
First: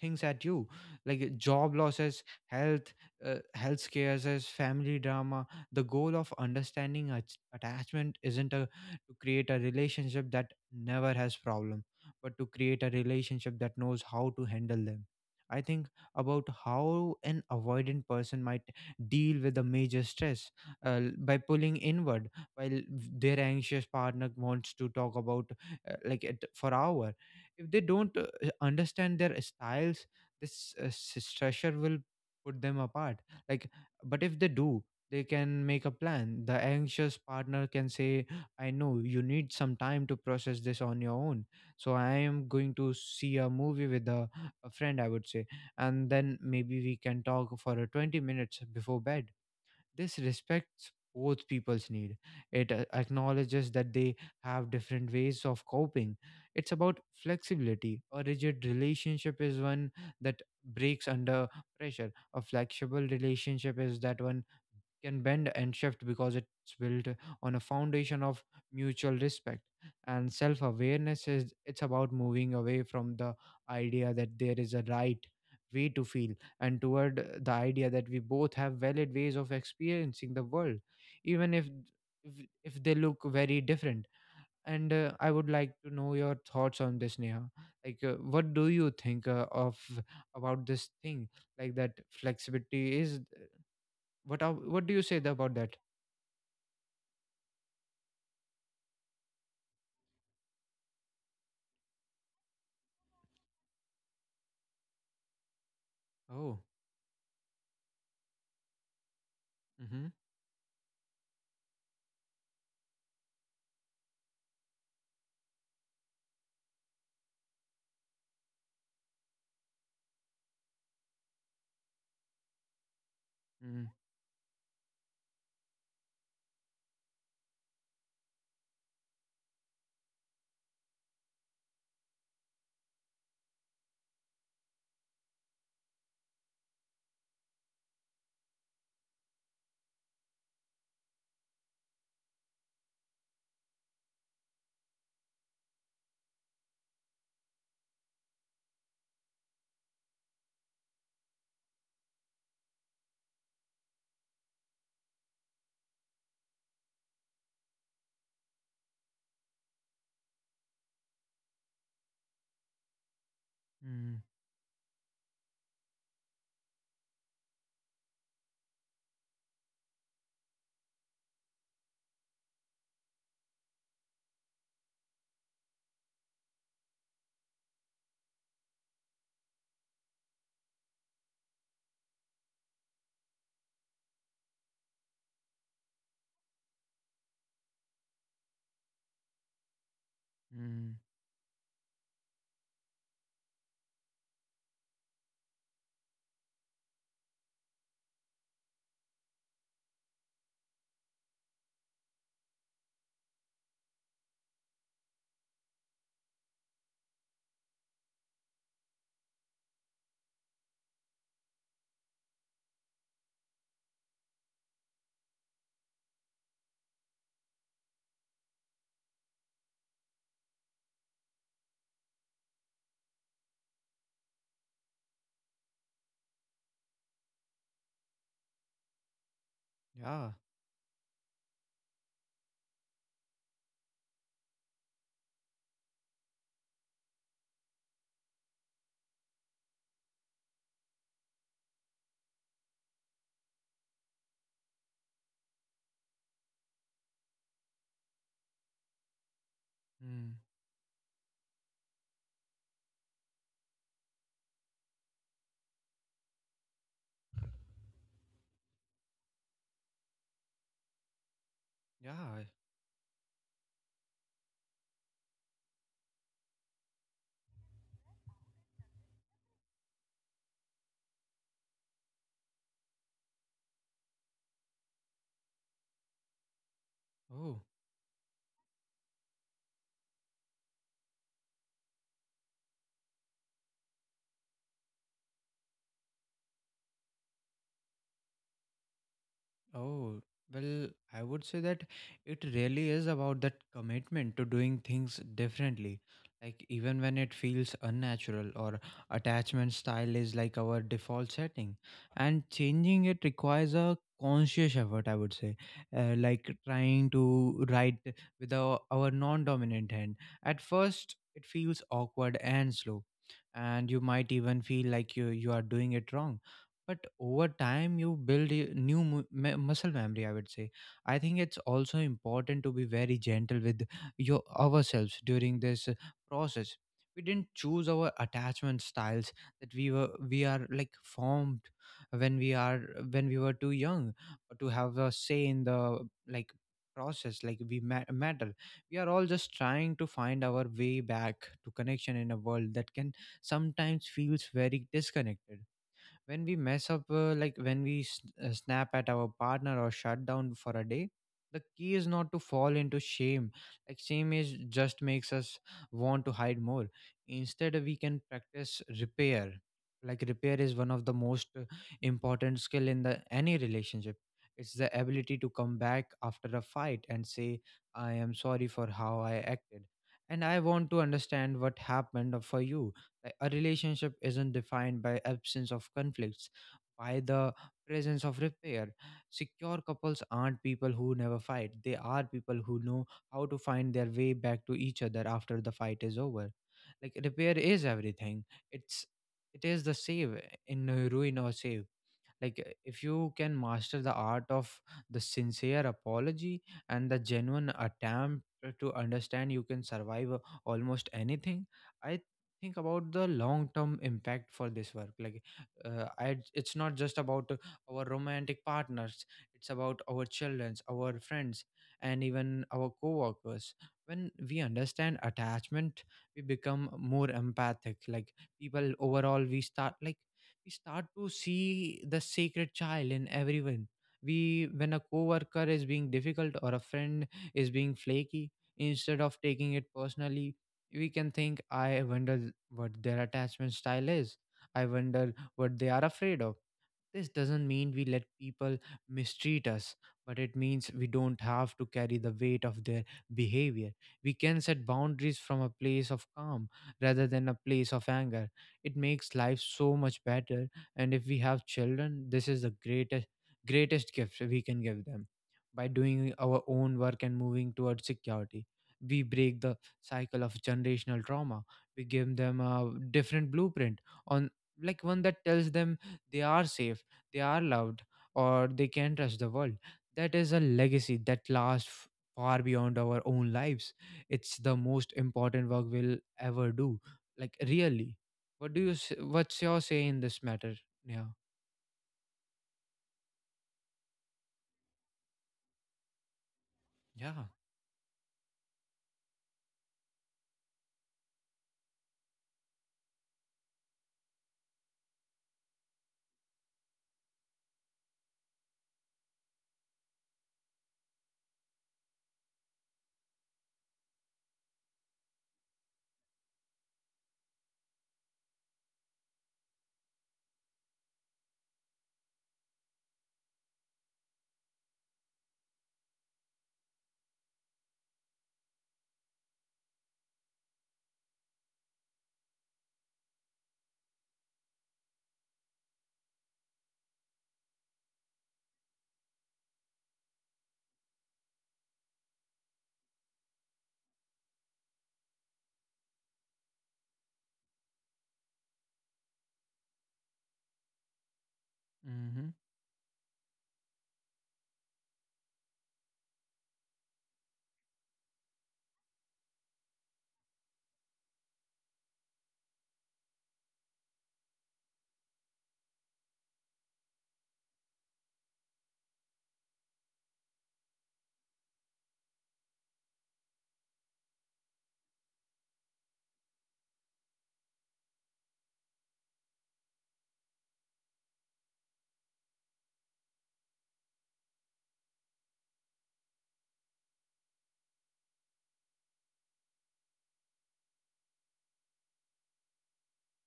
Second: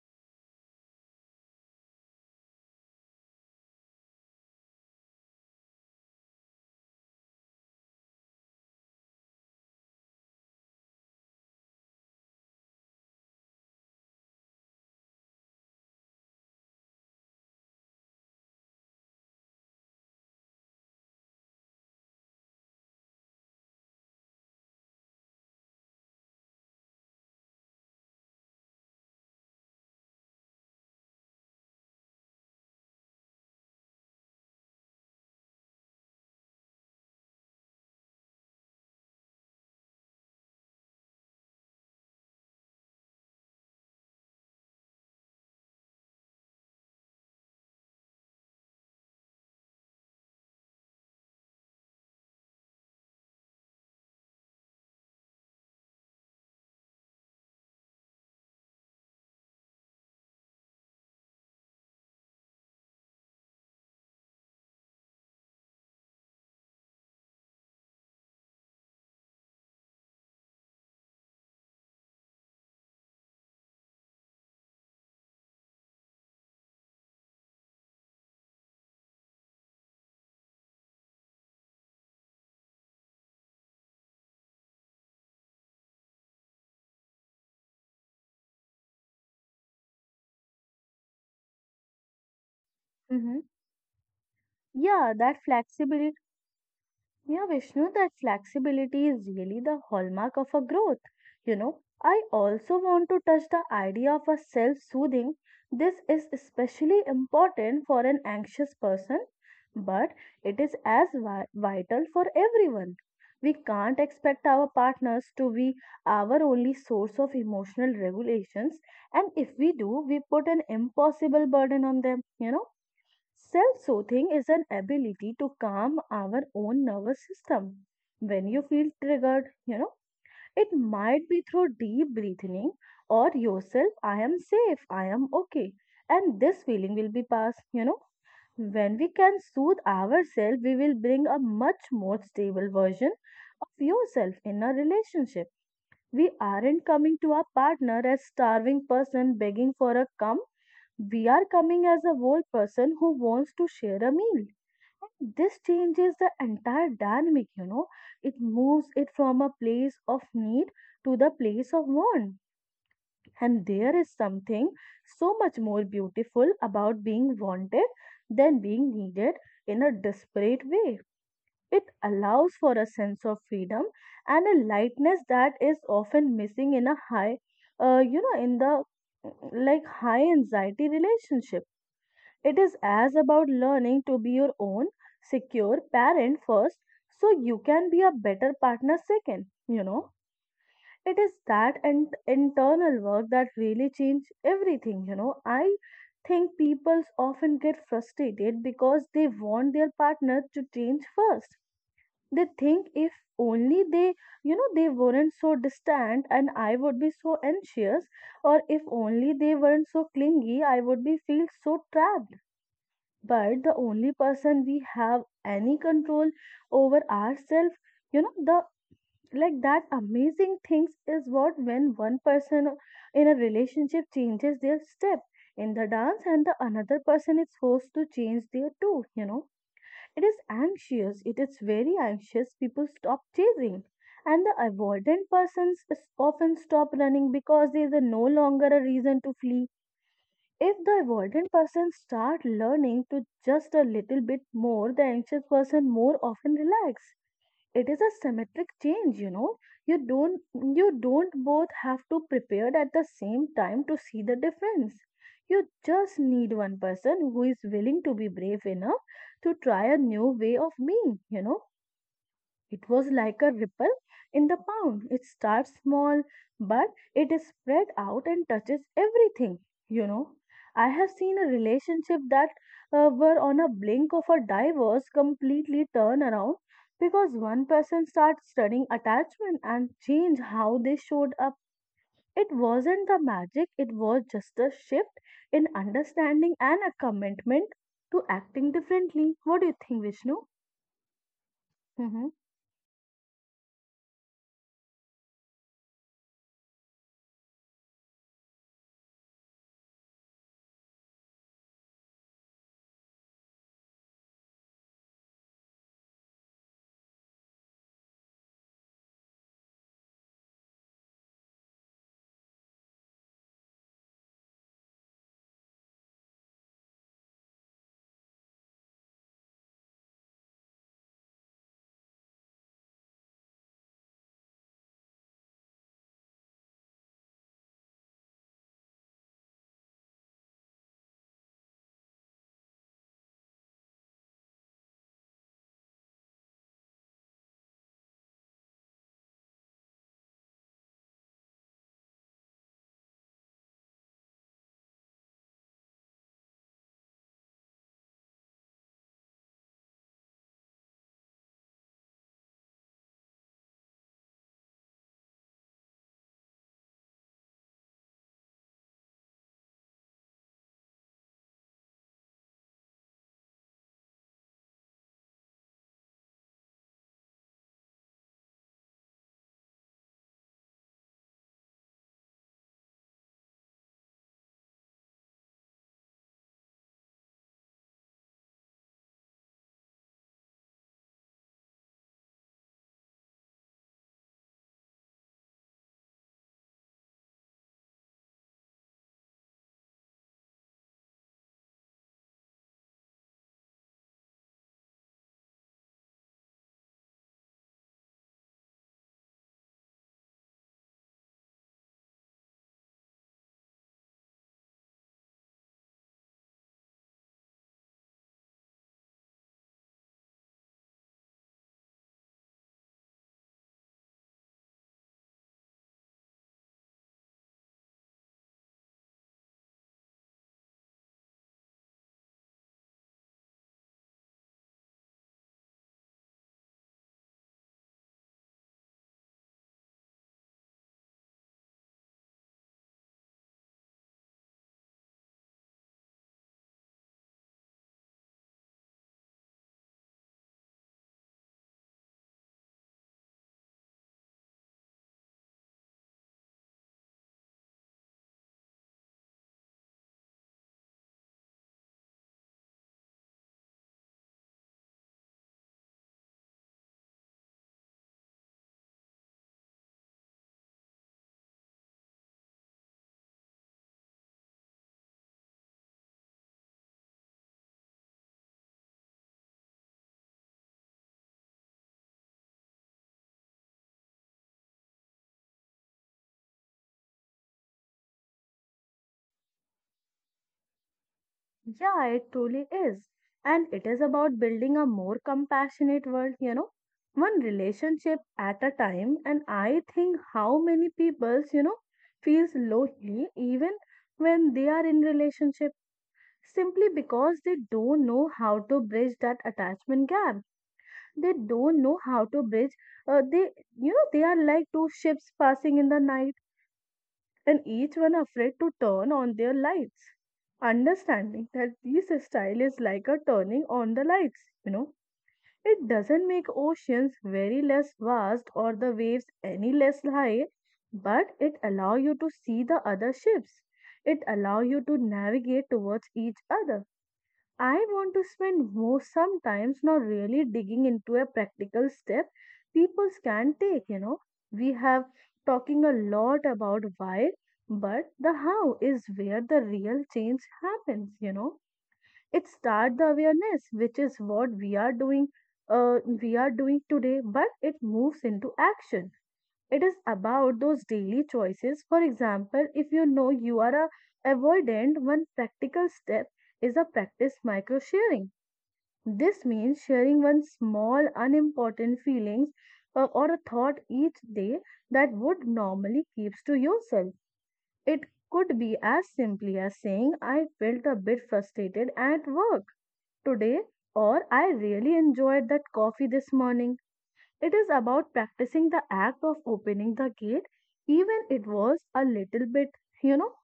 Speaker 1: things at you, like job losses, health health scares, family drama. The goal of understanding attachment isn't to create a relationship that never has problem, but to create a relationship that knows how to handle them. I think about how an avoidant person might deal with a major stress by pulling inward, while their anxious partner wants to talk about like it for hour. If they don't understand their styles, this stressor will put them apart. Like, but if they do, they can make a plan. The anxious partner can say, "I know you need some time to process this on your own." So I am going to see a movie with a friend, I would say, and then maybe we can talk for 20 minutes before bed. This respects both people's need. It acknowledges that they have different ways of coping. It's about flexibility. A rigid relationship is one that breaks under pressure. A flexible relationship is that one can bend and shift because it's built on a foundation of mutual respect and self awareness. Is It's about moving away from the idea that there is a right way to feel, and toward the idea that we both have valid ways of experiencing the world, even if, if they look very different. And I would like to know your thoughts on this, Neha. Like what do you think of about this thing, like that flexibility is
Speaker 2: Mm-hmm.
Speaker 1: what do you
Speaker 2: Yeah,
Speaker 1: say
Speaker 2: that
Speaker 1: about that?
Speaker 2: flexibility Yeah, Vishnu, that flexibility is really the hallmark of a growth. You know, I also want to touch the idea of a self soothing. This is
Speaker 1: Oh,
Speaker 2: especially important for an anxious person,
Speaker 1: mhm,
Speaker 2: but it is as vital for everyone. We can't expect our partners to be our only source of emotional regulations, and if we do, we put an impossible burden on them, you know. Self
Speaker 1: mhm,
Speaker 2: soothing is an ability to calm our own nervous system. When you feel triggered, you know, it might be through deep breathing or yourself, I am safe, I am okay, and this feeling will be passed, you know. When we can soothe ourselves, we will bring a much more stable version of yourself in a relationship. We aren't coming to our partner as starving person begging for a come. We are coming as a whole person who wants to share a meal. This changes the entire dynamic, you know. It moves it from a place of need to the place of want. And there is
Speaker 1: mhm,
Speaker 2: something so much more beautiful about being wanted than being needed in a desperate way. It allows for a sense of freedom and a lightness that is often missing in a high, you know, in the mm, like high anxiety relationship. It is as about learning to be your own secure parent first so you can be a better partner second, you know.
Speaker 1: mhm.
Speaker 2: It is that and internal work that really change everything, you know. I think people often get frustrated because they want their partner to change first. They think if only they, you know, they weren't so distant and I would be so anxious, or if only they weren't so clingy, I would be feel so trapped. But the only person we have any control over ourselves, you know, the like that amazing things is what when one person in a relationship changes their step in the dance and the another person is forced to change their too, you know, it
Speaker 1: Ja,
Speaker 2: is anxious, it is very anxious. People stop chasing, and the avoidant persons often stop running because there is a no longer a reason to flee. If the avoidant person start learning to just a little bit more, the anxious person more often relax. It is a symmetric change, you know. you
Speaker 1: mhm,
Speaker 2: don't you don't both have to prepare at the same time to see the difference. You just need one person who is willing to be brave enough to try a new way of being, you know,
Speaker 1: ja,
Speaker 2: it was like a ripple in the pond. It starts small, but it is spread out and touches everything. You know, I have seen a relationship that were on a blink of a divorce completely turn around because
Speaker 1: oh,
Speaker 2: one person starts studying attachment and change how they showed up. It wasn't the magic, it was just a shift in understanding and a commitment to acting differently. What do you think,
Speaker 1: oh,
Speaker 2: Vishnu?
Speaker 1: well, I would say that
Speaker 2: Mm-hmm.
Speaker 1: it really is about that commitment to doing things differently. Like, even when it feels unnatural. Or attachment style is like our default setting, and changing it requires a conscious effort, I would say. Like, trying to write with our non dominant hand. At first, it feels awkward and slow, and you might even feel like you are doing it wrong. But over time you build a new muscle memory, I would say. I think it's also important to be very gentle with your ourselves during this process. We didn't choose our attachment styles that we are like formed when we are when we were too young to have a say in the like process. Like matter, we are all just trying to find our way back to connection in a world that can sometimes feels very disconnected. When we mess up, like when snap at our partner or shut down for a day, the key is not to fall into shame. Like shame is just makes us want to hide more. Instead we can practice repair. Like repair is one of the most important skill in the any relationship. It's the ability to come back after a fight and say, I am sorry for how I acted and I want to understand what happened for you. Like, a relationship isn't defined by absence of conflicts, by the presence of repair. Secure couples aren't people who never fight. They are people who know how to find their way back to each other after the fight is over. Like repair is everything. It's it is the save in a ruin or save, like if you can master the art of the sincere apology and the genuine attempt to understand, you can survive almost anything. I think about the long term impact for this work, like it's not just about our romantic partners, it's about our childrens, our friends, and even our co-workers. When we understand attachment, we become more empathic, like people overall. We start to see the sacred child in everyone. We When a coworker is being difficult or a friend is being flaky, instead of taking it personally, we can think, I wonder what their attachment style is, I wonder what they are afraid of. This doesn't mean we let people mistreat us, but it means we don't have to carry the weight of their behavior. We can set boundaries from a place of calm rather than a place of anger. It makes life so much better. And if we have children, this is the greatest gift we can give them. By doing our own work and moving towards security, we break the cycle of generational trauma. We give them a different blueprint on like one that tells them they are safe, they are loved, or they can touch the world. That is a legacy that lasts far beyond our own lives. It's the most important work we'll ever do. Like really, what's your say in this matter? Yeah.
Speaker 2: Yeah, it truly is. And it is about building a more compassionate world, you know, one
Speaker 1: Yeah.
Speaker 2: relationship at a time. And I think how many people, you know, feels lonely even when they are in relationship simply because they don't know how to bridge that attachment gap. They don't know how to bridge. They, you know, they are like two ships passing in the night and each one afraid to turn on their lights. Understanding that this style is like a turning on the lights, you know, it doesn't make oceans very less vast or the waves any less high, but it allow you to see the other ships. It allow you to navigate towards each other. I want to spend more sometimes now really digging into a practical step people can take, you know. We have talking a lot about why, but the how is where the real change happens, you know. It
Speaker 1: Mm-hmm.
Speaker 2: starts the awareness, which is what we are doing today, but it moves into action. It is about those daily choices. For example, if you know you are a avoidant, one practical step is a practice micro sharing. This means sharing one small, unimportant feelings or a thought each day that would normally keeps to yourself. It could be as simply as saying, I felt a bit frustrated at work today, or I really enjoyed that coffee this morning. It is about practicing the act of opening the gate, even it was a little bit, you know.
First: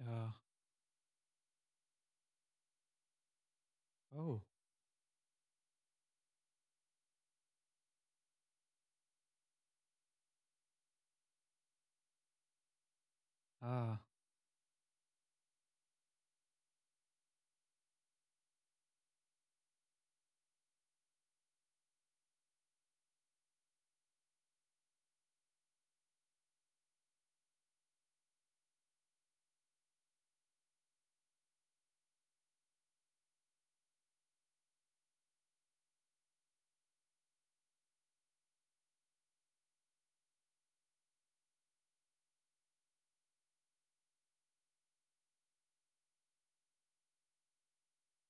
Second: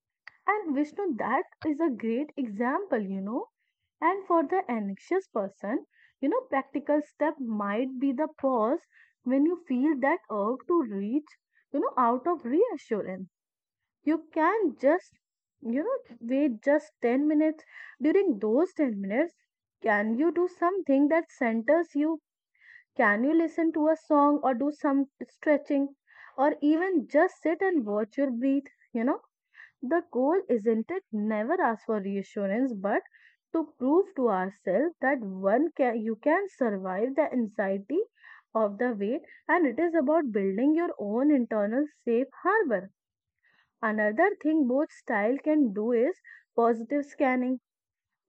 Speaker 1: Yeah.
Speaker 2: And Vishnu, that is a great example, you know. And
Speaker 1: Oh.
Speaker 2: for the anxious person, you know, practical step might be the pause when you feel that urge to reach, you know, out of reassurance.
Speaker 1: Ah.
Speaker 2: You can just, wait just 10 minutes. During those 10 minutes, can you do something that centers you? Can you listen to a song or do some stretching? Or even just sit and watch your breath, you know? The goal isn't it never ask for reassurance, but to prove to ourselves that one can you can survive the anxiety of the weight, and it is about building your own internal safe harbor. Another thing both style can do is positive scanning.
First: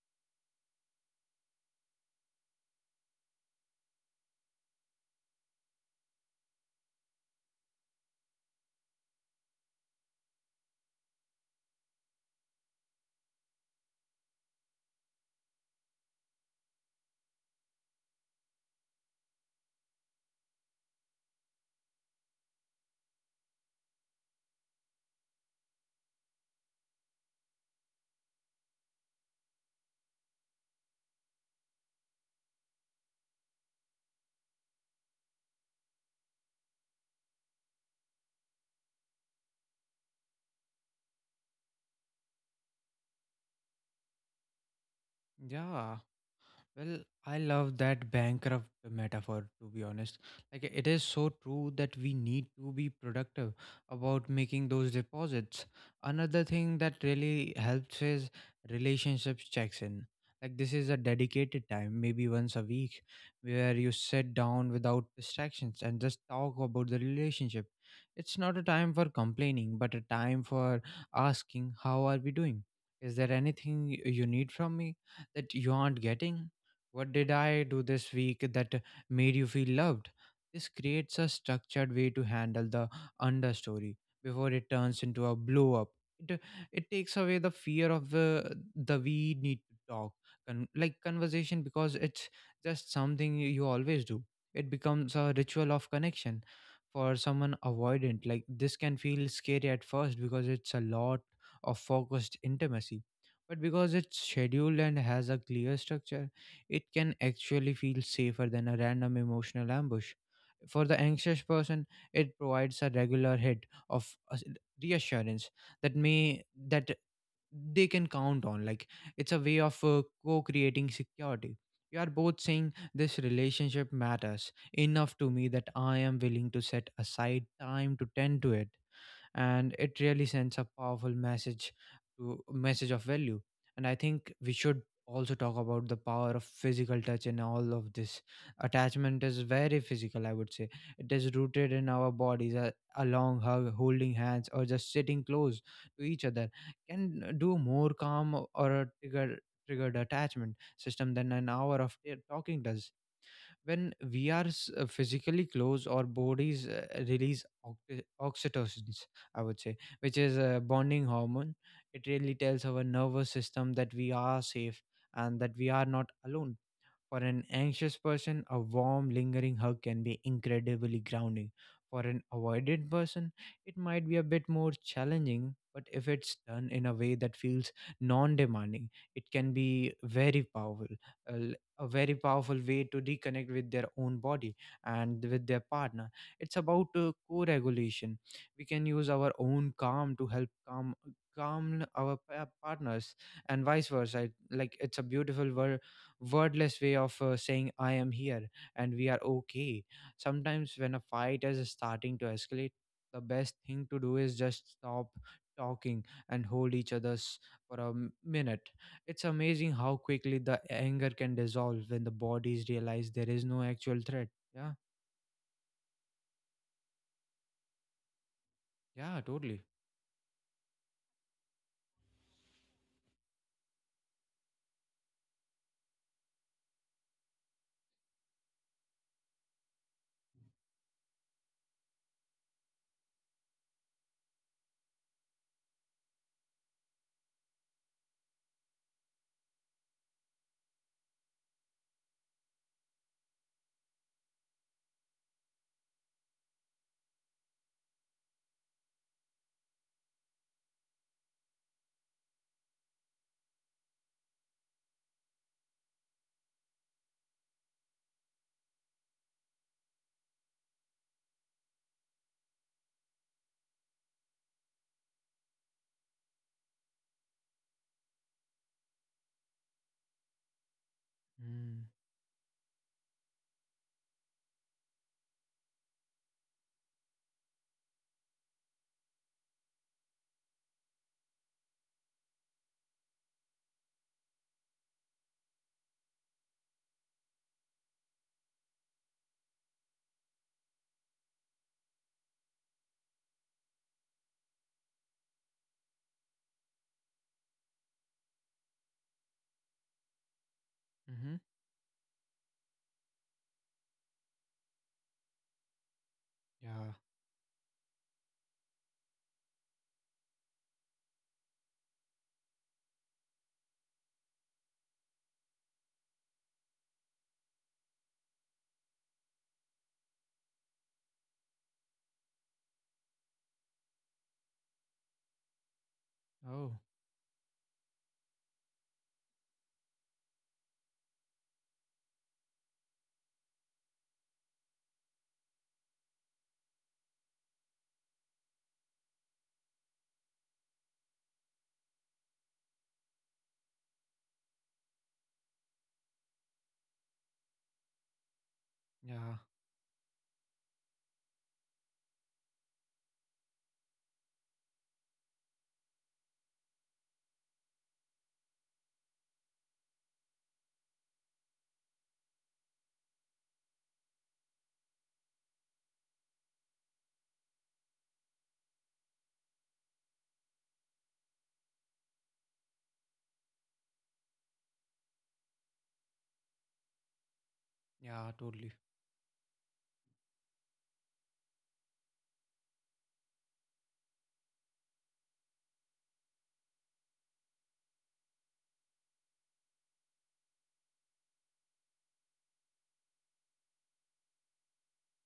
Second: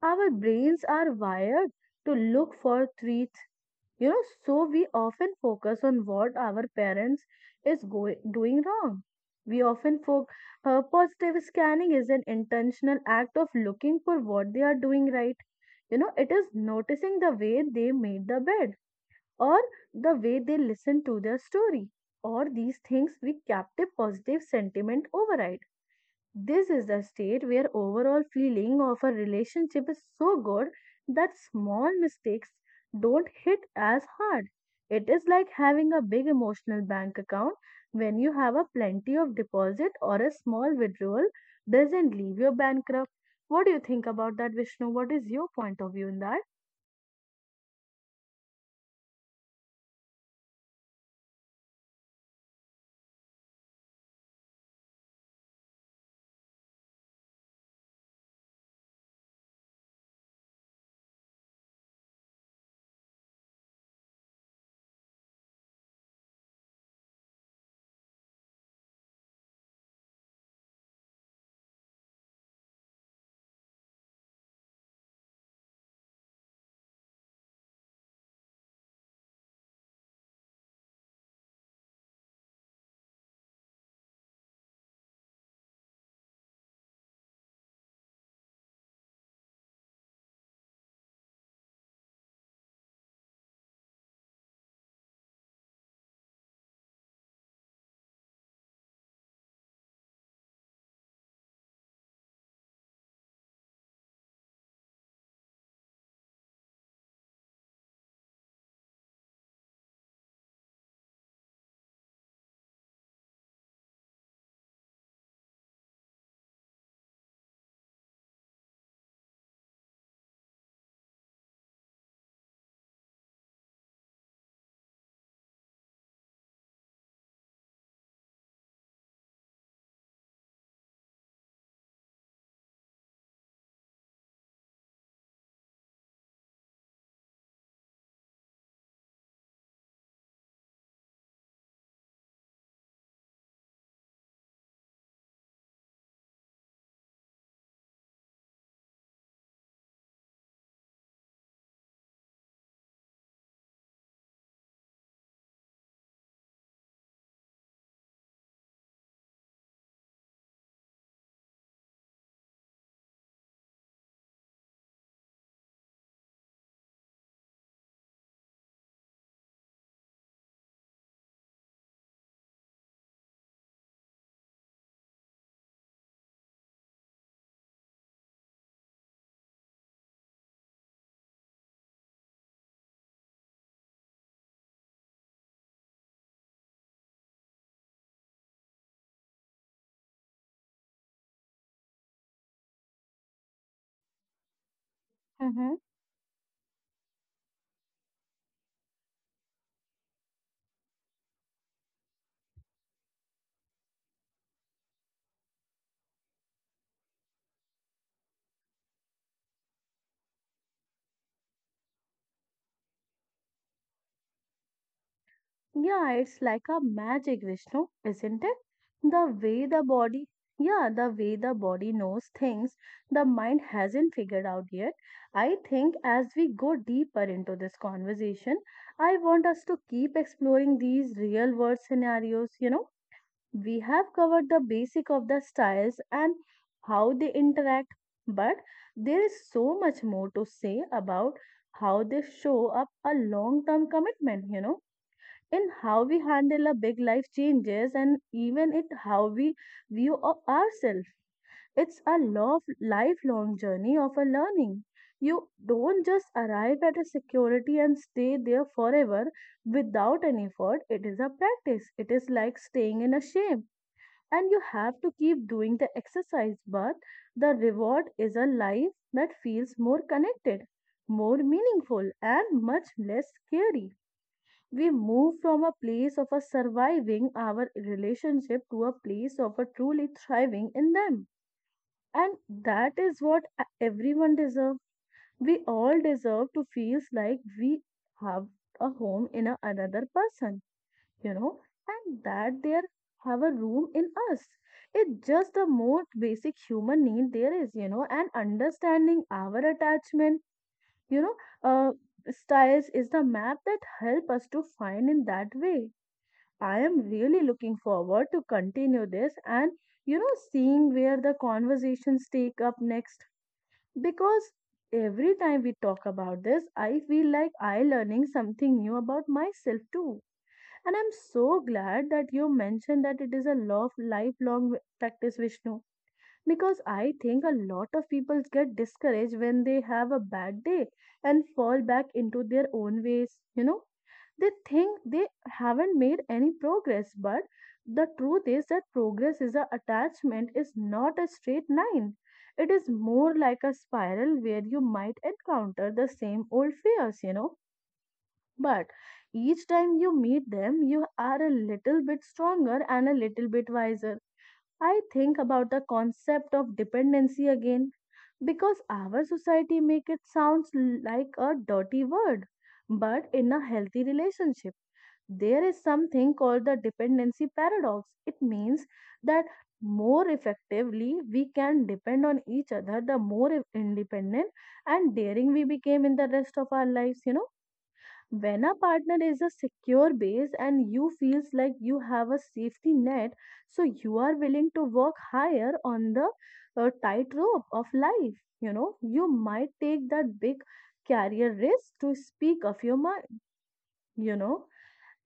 Speaker 2: Our brains are wired to look for threats, you know, so we often focus on what our parents is going doing wrong. We often focus, positive scanning is an intentional act of looking for what they are doing right, you know. It is noticing the way they made the bed or the way they listen to their story or these things we captive positive sentiment override. This is the state where overall feeling of a relationship is so good that small mistakes don't hit as hard. It is like having a big emotional bank account when you have a plenty of deposit or a small withdrawal doesn't leave you bankrupt. What do you think about that, Vishnu? What is your point of
Speaker 1: Yeah.
Speaker 2: view in that?
Speaker 1: Well, I love that bankrupt metaphor, to be honest. Like, it is so true that we need to be productive about making those deposits. Another thing that really helps is relationships checks in. Like, this is a dedicated time, maybe once a week, where you sit down without distractions and just talk about the relationship. It's not a time for complaining, but a time for asking, how are we doing? Is there anything you need from me that you aren't getting? What did I do this week that made you feel loved? This creates a structured way to handle the understory before it turns into a blow up. It, it takes away the fear of the we need to talk, conversation, because it's just something you always do. It becomes a ritual of connection for someone avoidant. Like this can feel scary at first because it's a lot of focused intimacy, but because it's scheduled and has a clear structure, it can actually feel safer than a random emotional ambush. For the anxious person, it provides a regular hit of reassurance that they can count on. Like it's a way of co-creating security. You are both saying this relationship matters enough to me that I am willing to set aside time to tend to it, and it really sends a powerful message, to message of value. And I think we should also talk about the power of physical touch in all of this. Attachment is very physical, I would say. It is rooted in our bodies. A long hug, holding hands, or just sitting close to each other can do more calm or a triggered attachment system than an hour of talking does. When we are physically close, our bodies release oxytocin, I would say, which is a bonding hormone. It really tells our nervous system that we are safe and that we are not alone. For an anxious person, a warm, lingering hug can be incredibly grounding. For an avoidant person, it might be a bit more challenging, but if it's done in a way that feels non demanding, it can be very powerful. A very powerful way to reconnect with their own body and with their partner. It's about co regulation. We can use our own calm to help calm our partners, and vice versa. Like it's a beautiful wordless way of saying I am here and we are okay. Sometimes when a fight is starting to escalate, the best thing to do is just stop talking and hold each other's for a minute. It's amazing how quickly the anger can dissolve when the bodies realize there is no actual threat. Yeah.
Speaker 2: Yeah, it's like a magic, Vishnu, isn't it?
Speaker 1: Yeah,
Speaker 2: The
Speaker 1: totally.
Speaker 2: way the body, yeah, the way the body knows things the mind hasn't figured out yet. I think as we go deeper into this conversation, I want us to keep exploring these real world scenarios. You know, we have covered the basic of the styles and how they interact, but there is so much more to say about how they show up a long term commitment, you know, in how we handle our big life changes and even it how we view of ourselves. It's a lifelong journey of a learning. You don't just arrive at a security and stay there forever without any effort. It is a practice. It is like staying in a shape. And you have to keep doing the exercise, but the reward is a life that feels more connected, more
Speaker 1: Mm.
Speaker 2: meaningful, and much less scary. We move from a place of a surviving our relationship to a place of a truly thriving in them. And that is what everyone deserves. We all deserve to feel like we have a home in a, another person, you know, and that they have a room in us. It's just the most basic human need there is, you know, and understanding our attachment, you
Speaker 1: Mm-hmm.
Speaker 2: know, uh, styles is the map that help us to find in that way. I
Speaker 1: Yeah.
Speaker 2: am really looking forward to continue this and, you know, seeing where the conversations take up next, because every time we talk about this I feel like I learning something new about myself too. And I'm so glad that you mentioned that it is a law of lifelong practice, Vishnu,
Speaker 1: Oh.
Speaker 2: because I think a lot of people get discouraged when they have a bad day and fall back into their own ways, you know. They think they haven't made any progress, but the truth is that progress is a attachment is not a straight line. It is more like a spiral where you might encounter the same old fears, you know. But
Speaker 1: Yeah.
Speaker 2: each time you meet them, you are a little bit stronger and a little bit wiser. I think about the concept of dependency again because our society make it sounds like a dirty word, but in a healthy relationship there is something called the dependency paradox. It means that more effectively we can depend on each other, the more independent and daring we became in the rest of our lives, you know.
Speaker 1: Yeah,
Speaker 2: When
Speaker 1: totally.
Speaker 2: a partner is a secure base and you feels like you have a safety net, so you are willing to work higher on the tightrope of life, you know, you might take that big career risk to speak of your mind, you know,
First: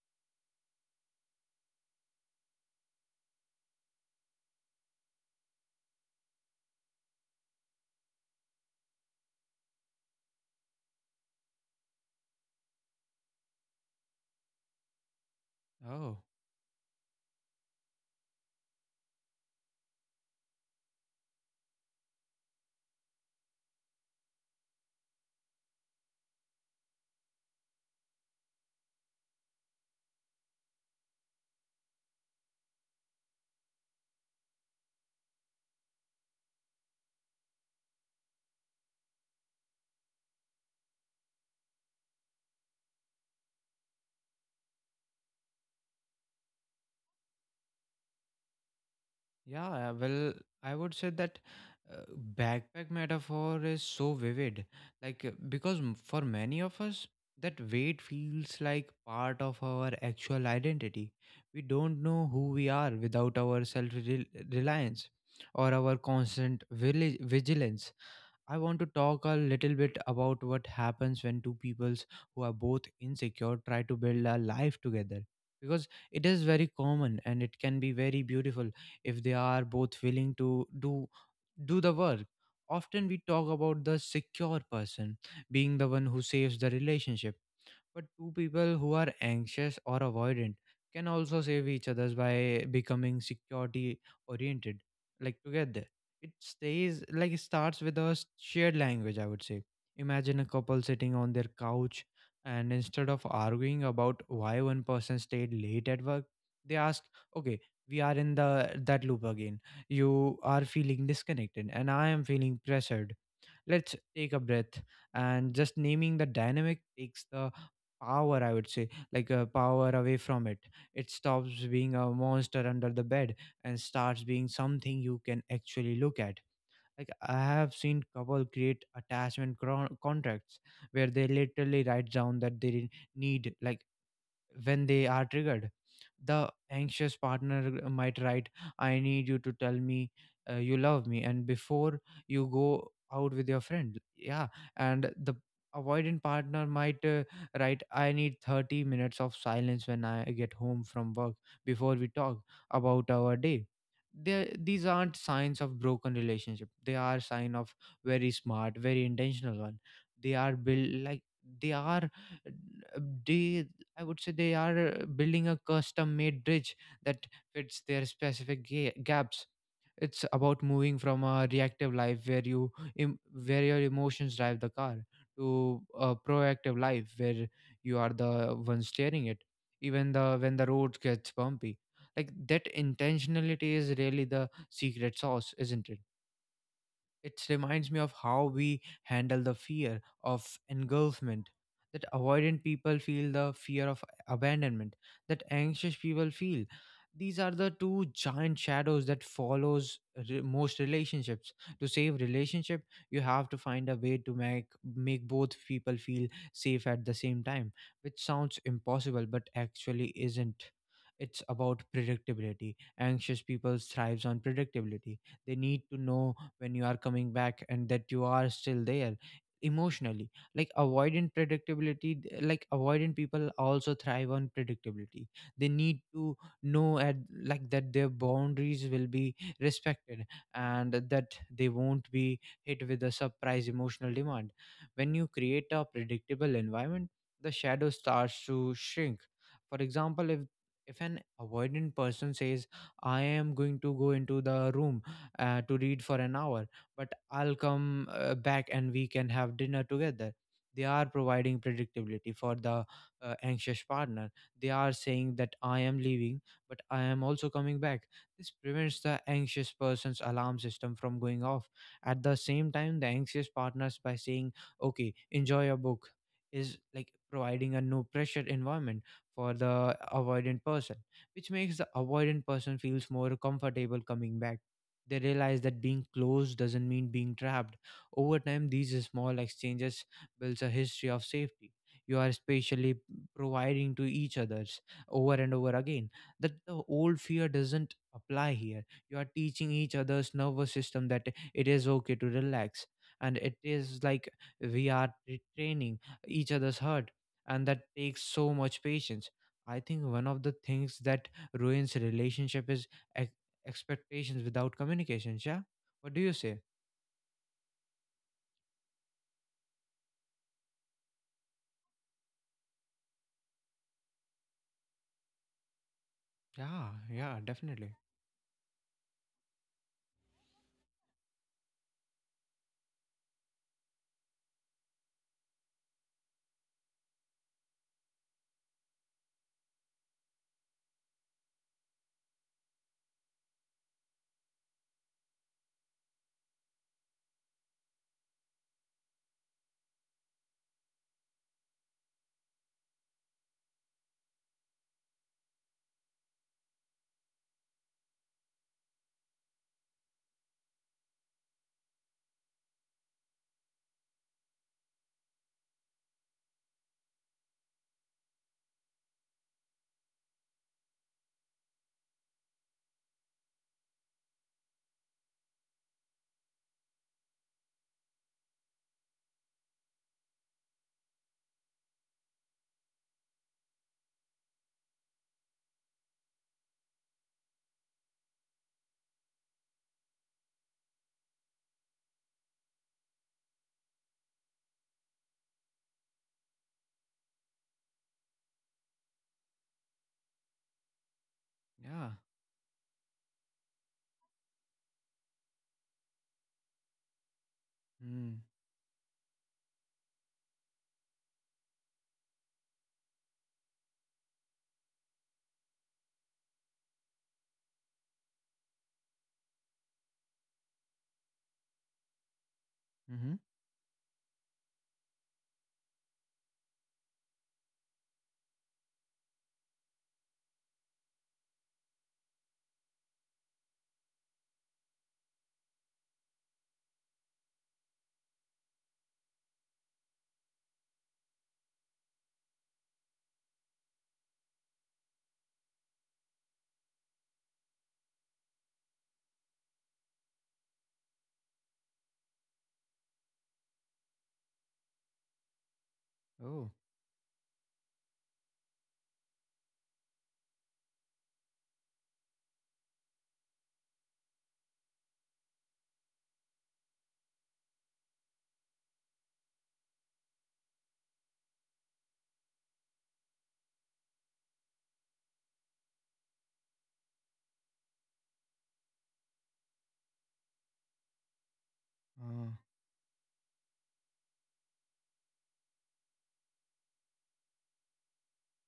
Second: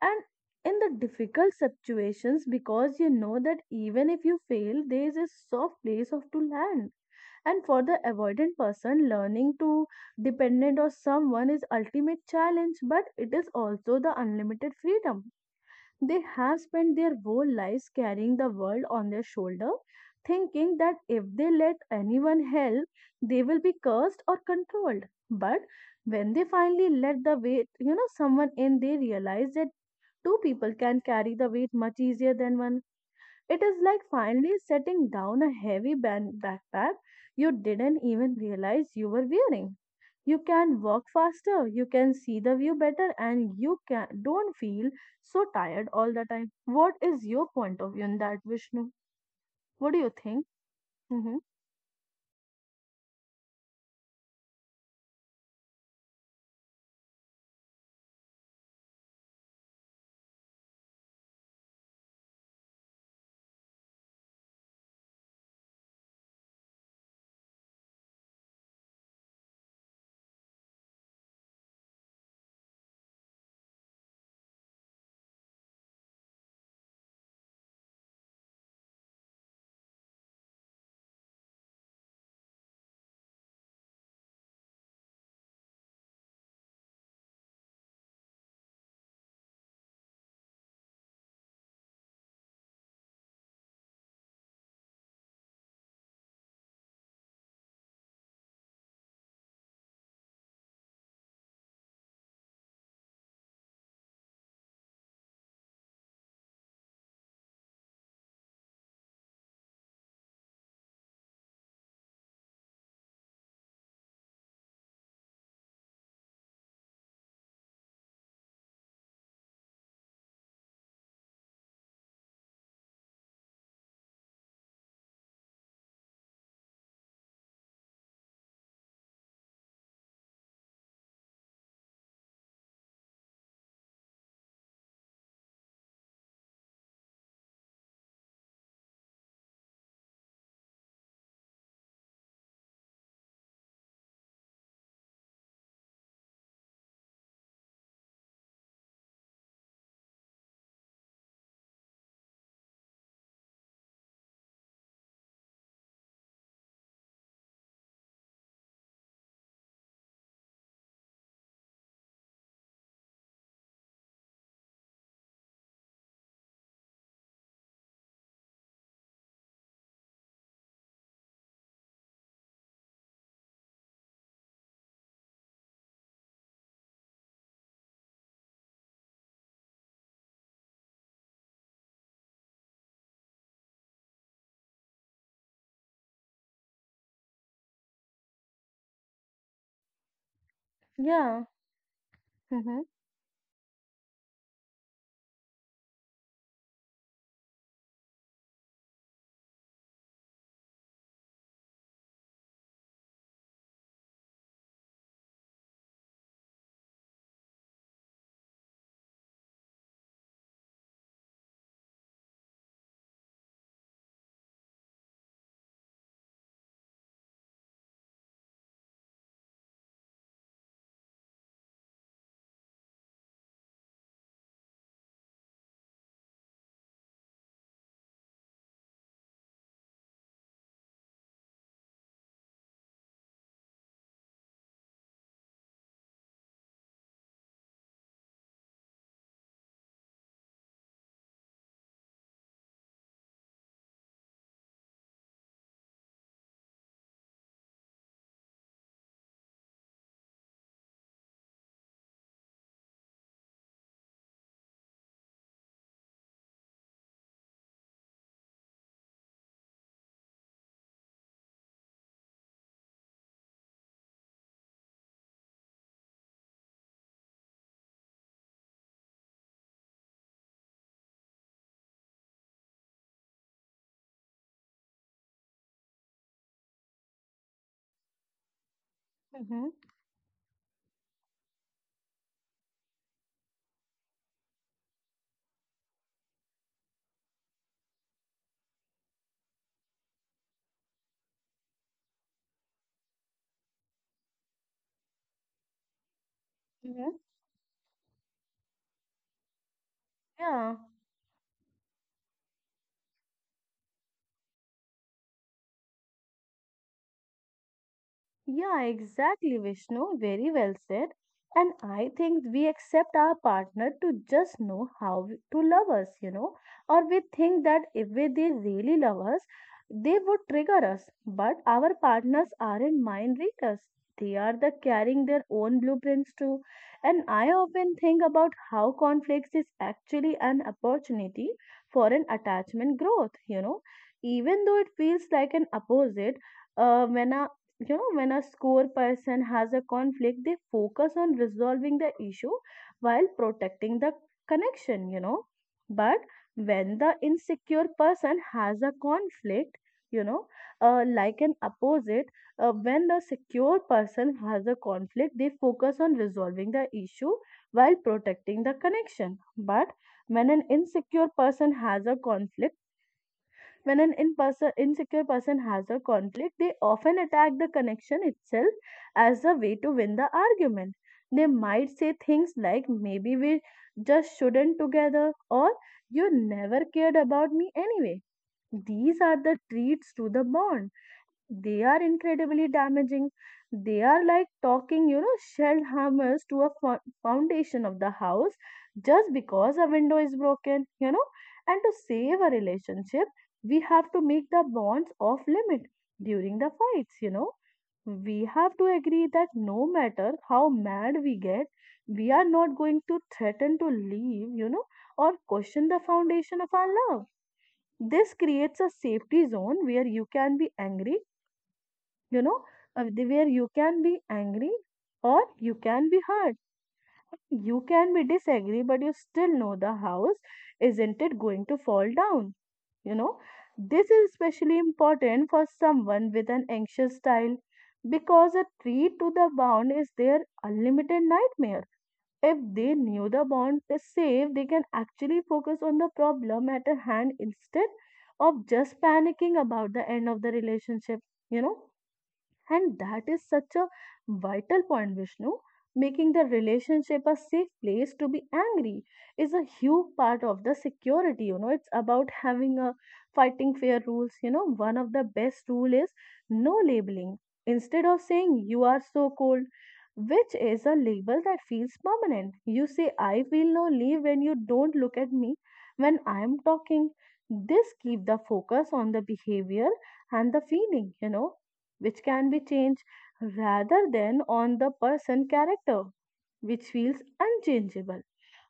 Speaker 2: and in the difficult situations, because you know that even if you fail there is a soft place of to land. And for the avoidant person, learning to dependent on someone is ultimate challenge, but it is also the unlimited freedom.
Speaker 1: Oh.
Speaker 2: They have spent their whole lives carrying the world on their shoulder, thinking that if they let anyone help, they will be cursed or controlled. But when they finally let the weight, you know, someone in, they realize that two people can carry the weight much easier than one. It is like finally setting down a heavy backpack you didn't even realize you were wearing. You can walk faster, you can see the view better, and you can don't feel so tired all the time. What is your point of view on that, Vishnu? What
Speaker 1: Yeah,
Speaker 2: do you
Speaker 1: well,
Speaker 2: think?
Speaker 1: I would say
Speaker 2: Mm-hmm.
Speaker 1: that uh, backpack metaphor is so vivid. Like, because for many of us, that weight feels like part of our actual identity. We don't know who we are without our self reliance or our constant vigilance. I want to talk a little bit about what happens when two peoples who are both insecure try to build a life together, because it is very common and it can be very beautiful if they are both willing to do the work. Often we talk about the secure person being the one who saves the relationship, but two people who are anxious or avoidant can also save each other's by becoming security oriented. Like together, it stays like it starts with a shared language, I would say. Imagine a couple sitting on their couch, and instead of arguing about why one person stayed late at work, they ask, "Okay, we are in the that loop again. You are feeling disconnected, and I am feeling pressured. Let's take a breath." And just naming the dynamic takes the power, I would say, like a power away from it. It stops being a monster under the bed and starts being something you can actually look at. Like I have seen couple create attachment contracts where they literally write down that they need, like, when they are triggered. The anxious partner might write, I need you to tell me you love me, and before you go out with your friend. Yeah. And the avoidant partner might write, I need 30 minutes of silence when I get home from work before we talk about our day. There, these aren't signs of broken relationship. They are sign of very smart, very intentional one. They are built like they are uh, they I would say they are building a custom made bridge that fits their specific gaps. It's about moving from a reactive life where em- where your emotions drive the car to a proactive life where you are the one steering it, even the when the road gets bumpy. Like that intentionality is really the secret sauce, isn't it? It reminds me of how we handle the fear of
Speaker 2: Yeah.
Speaker 1: engulfment, that avoidant
Speaker 2: Mm-hmm.
Speaker 1: people feel, the fear of abandonment, that anxious people feel. These are the two giant shadows that follows most relationships. To save relationship, you have to find a way to make both people feel safe at the same time, which sounds impossible but actually isn't. It's about predictability. Anxious people thrives on predictability. They need to know when you are coming back and that you are still there emotionally. Like avoidant predictability like avoidant people also thrive on predictability. They need to know at, like, that their boundaries will be respected, and that they won't be hit with a surprise emotional demand. When you create a predictable environment, the shadow starts to shrink. For example, if an avoidant person says, I am going to go into the room to read for an hour, but I'll come back and we can have dinner together, they are providing predictability for the anxious partner. They are saying that I am leaving, but I am also coming back. This prevents the anxious person's alarm system from going off. At the same time, the anxious partners, by saying okay, enjoy your book, is like providing a no pressure environment for the avoidant person, which makes the avoidant person feels more comfortable coming back. They realize that being close doesn't mean being trapped. Over time, these small
Speaker 2: Mm-hmm.
Speaker 1: exchanges builds a history of safety. You are spatially providing to each others over and over again, that the old fear doesn't apply here. You are teaching each other's nervous system that it is okay to relax. And it is like we are training each other's heart.
Speaker 2: Mm-hmm.
Speaker 1: And that takes so much patience. I think one of the
Speaker 2: Yeah.
Speaker 1: things that ruins relationship is expectations without communications. Yeah. What do you say?
Speaker 2: Yeah, exactly, Vishnu. Very well said. And I think we accept our partner to just know how to love us, you know,
Speaker 1: Yeah.
Speaker 2: or we
Speaker 1: Yeah.
Speaker 2: think that
Speaker 1: Definitely.
Speaker 2: if they really love us, they would trigger us. But our partners aren't mind readers. They are the carrying their own blueprints too. And I often think about how conflicts is actually an opportunity for an attachment growth, you know, even though it feels like an opposite. Uh, when a you know when a score person has a conflict, they focus on resolving the issue while protecting the connection, you know. But when the insecure person has a conflict, you know, like an opposite, when the secure person has a conflict, they focus on resolving the issue while protecting the connection, but when an insecure person has a conflict, when an in person, insecure person has a conflict, they often attack the connection itself as a way to win the argument. They might say things like, maybe we just shouldn't together, or you never cared about me anyway. These are the treats to the bond, they are incredibly damaging. They are like talking, you know, shell hammers to a foundation of the house just because a window is broken, you know. And to
Speaker 1: Yeah.
Speaker 2: save a relationship, we have to make the bonds off limit during the fights, you know.
Speaker 1: Mm.
Speaker 2: We have to agree that no matter how mad we get, we are not going to threaten to leave, you know, or question the foundation of our love. This creates a safety zone where you can be angry, you know,
Speaker 1: Hmm.
Speaker 2: where you can be angry or you can be hurt. You can be disagree, but you still know the house isn't it going to fall down, you know. This is especially important for someone with an anxious style because a treat to the bound is their unlimited nightmare. If they knew the bond is safe, they can actually focus on the problem at hand instead of just panicking about the end of the relationship, you know. And that is such a vital point, Vishnu. Making the
Speaker 1: Oh.
Speaker 2: relationship a safe place to be angry is a huge part of the security. You know, it's about having a fighting fair rules. You know, one of the best rule is no labeling. Instead of saying you are so cold, which is a label that feels permanent, you say I feel lonely when you don't look at me when I am talking. This keep the focus on the behavior and the feeling, you know, which can
Speaker 1: Uh,
Speaker 2: be changed rather than on the person character, which feels unchangeable.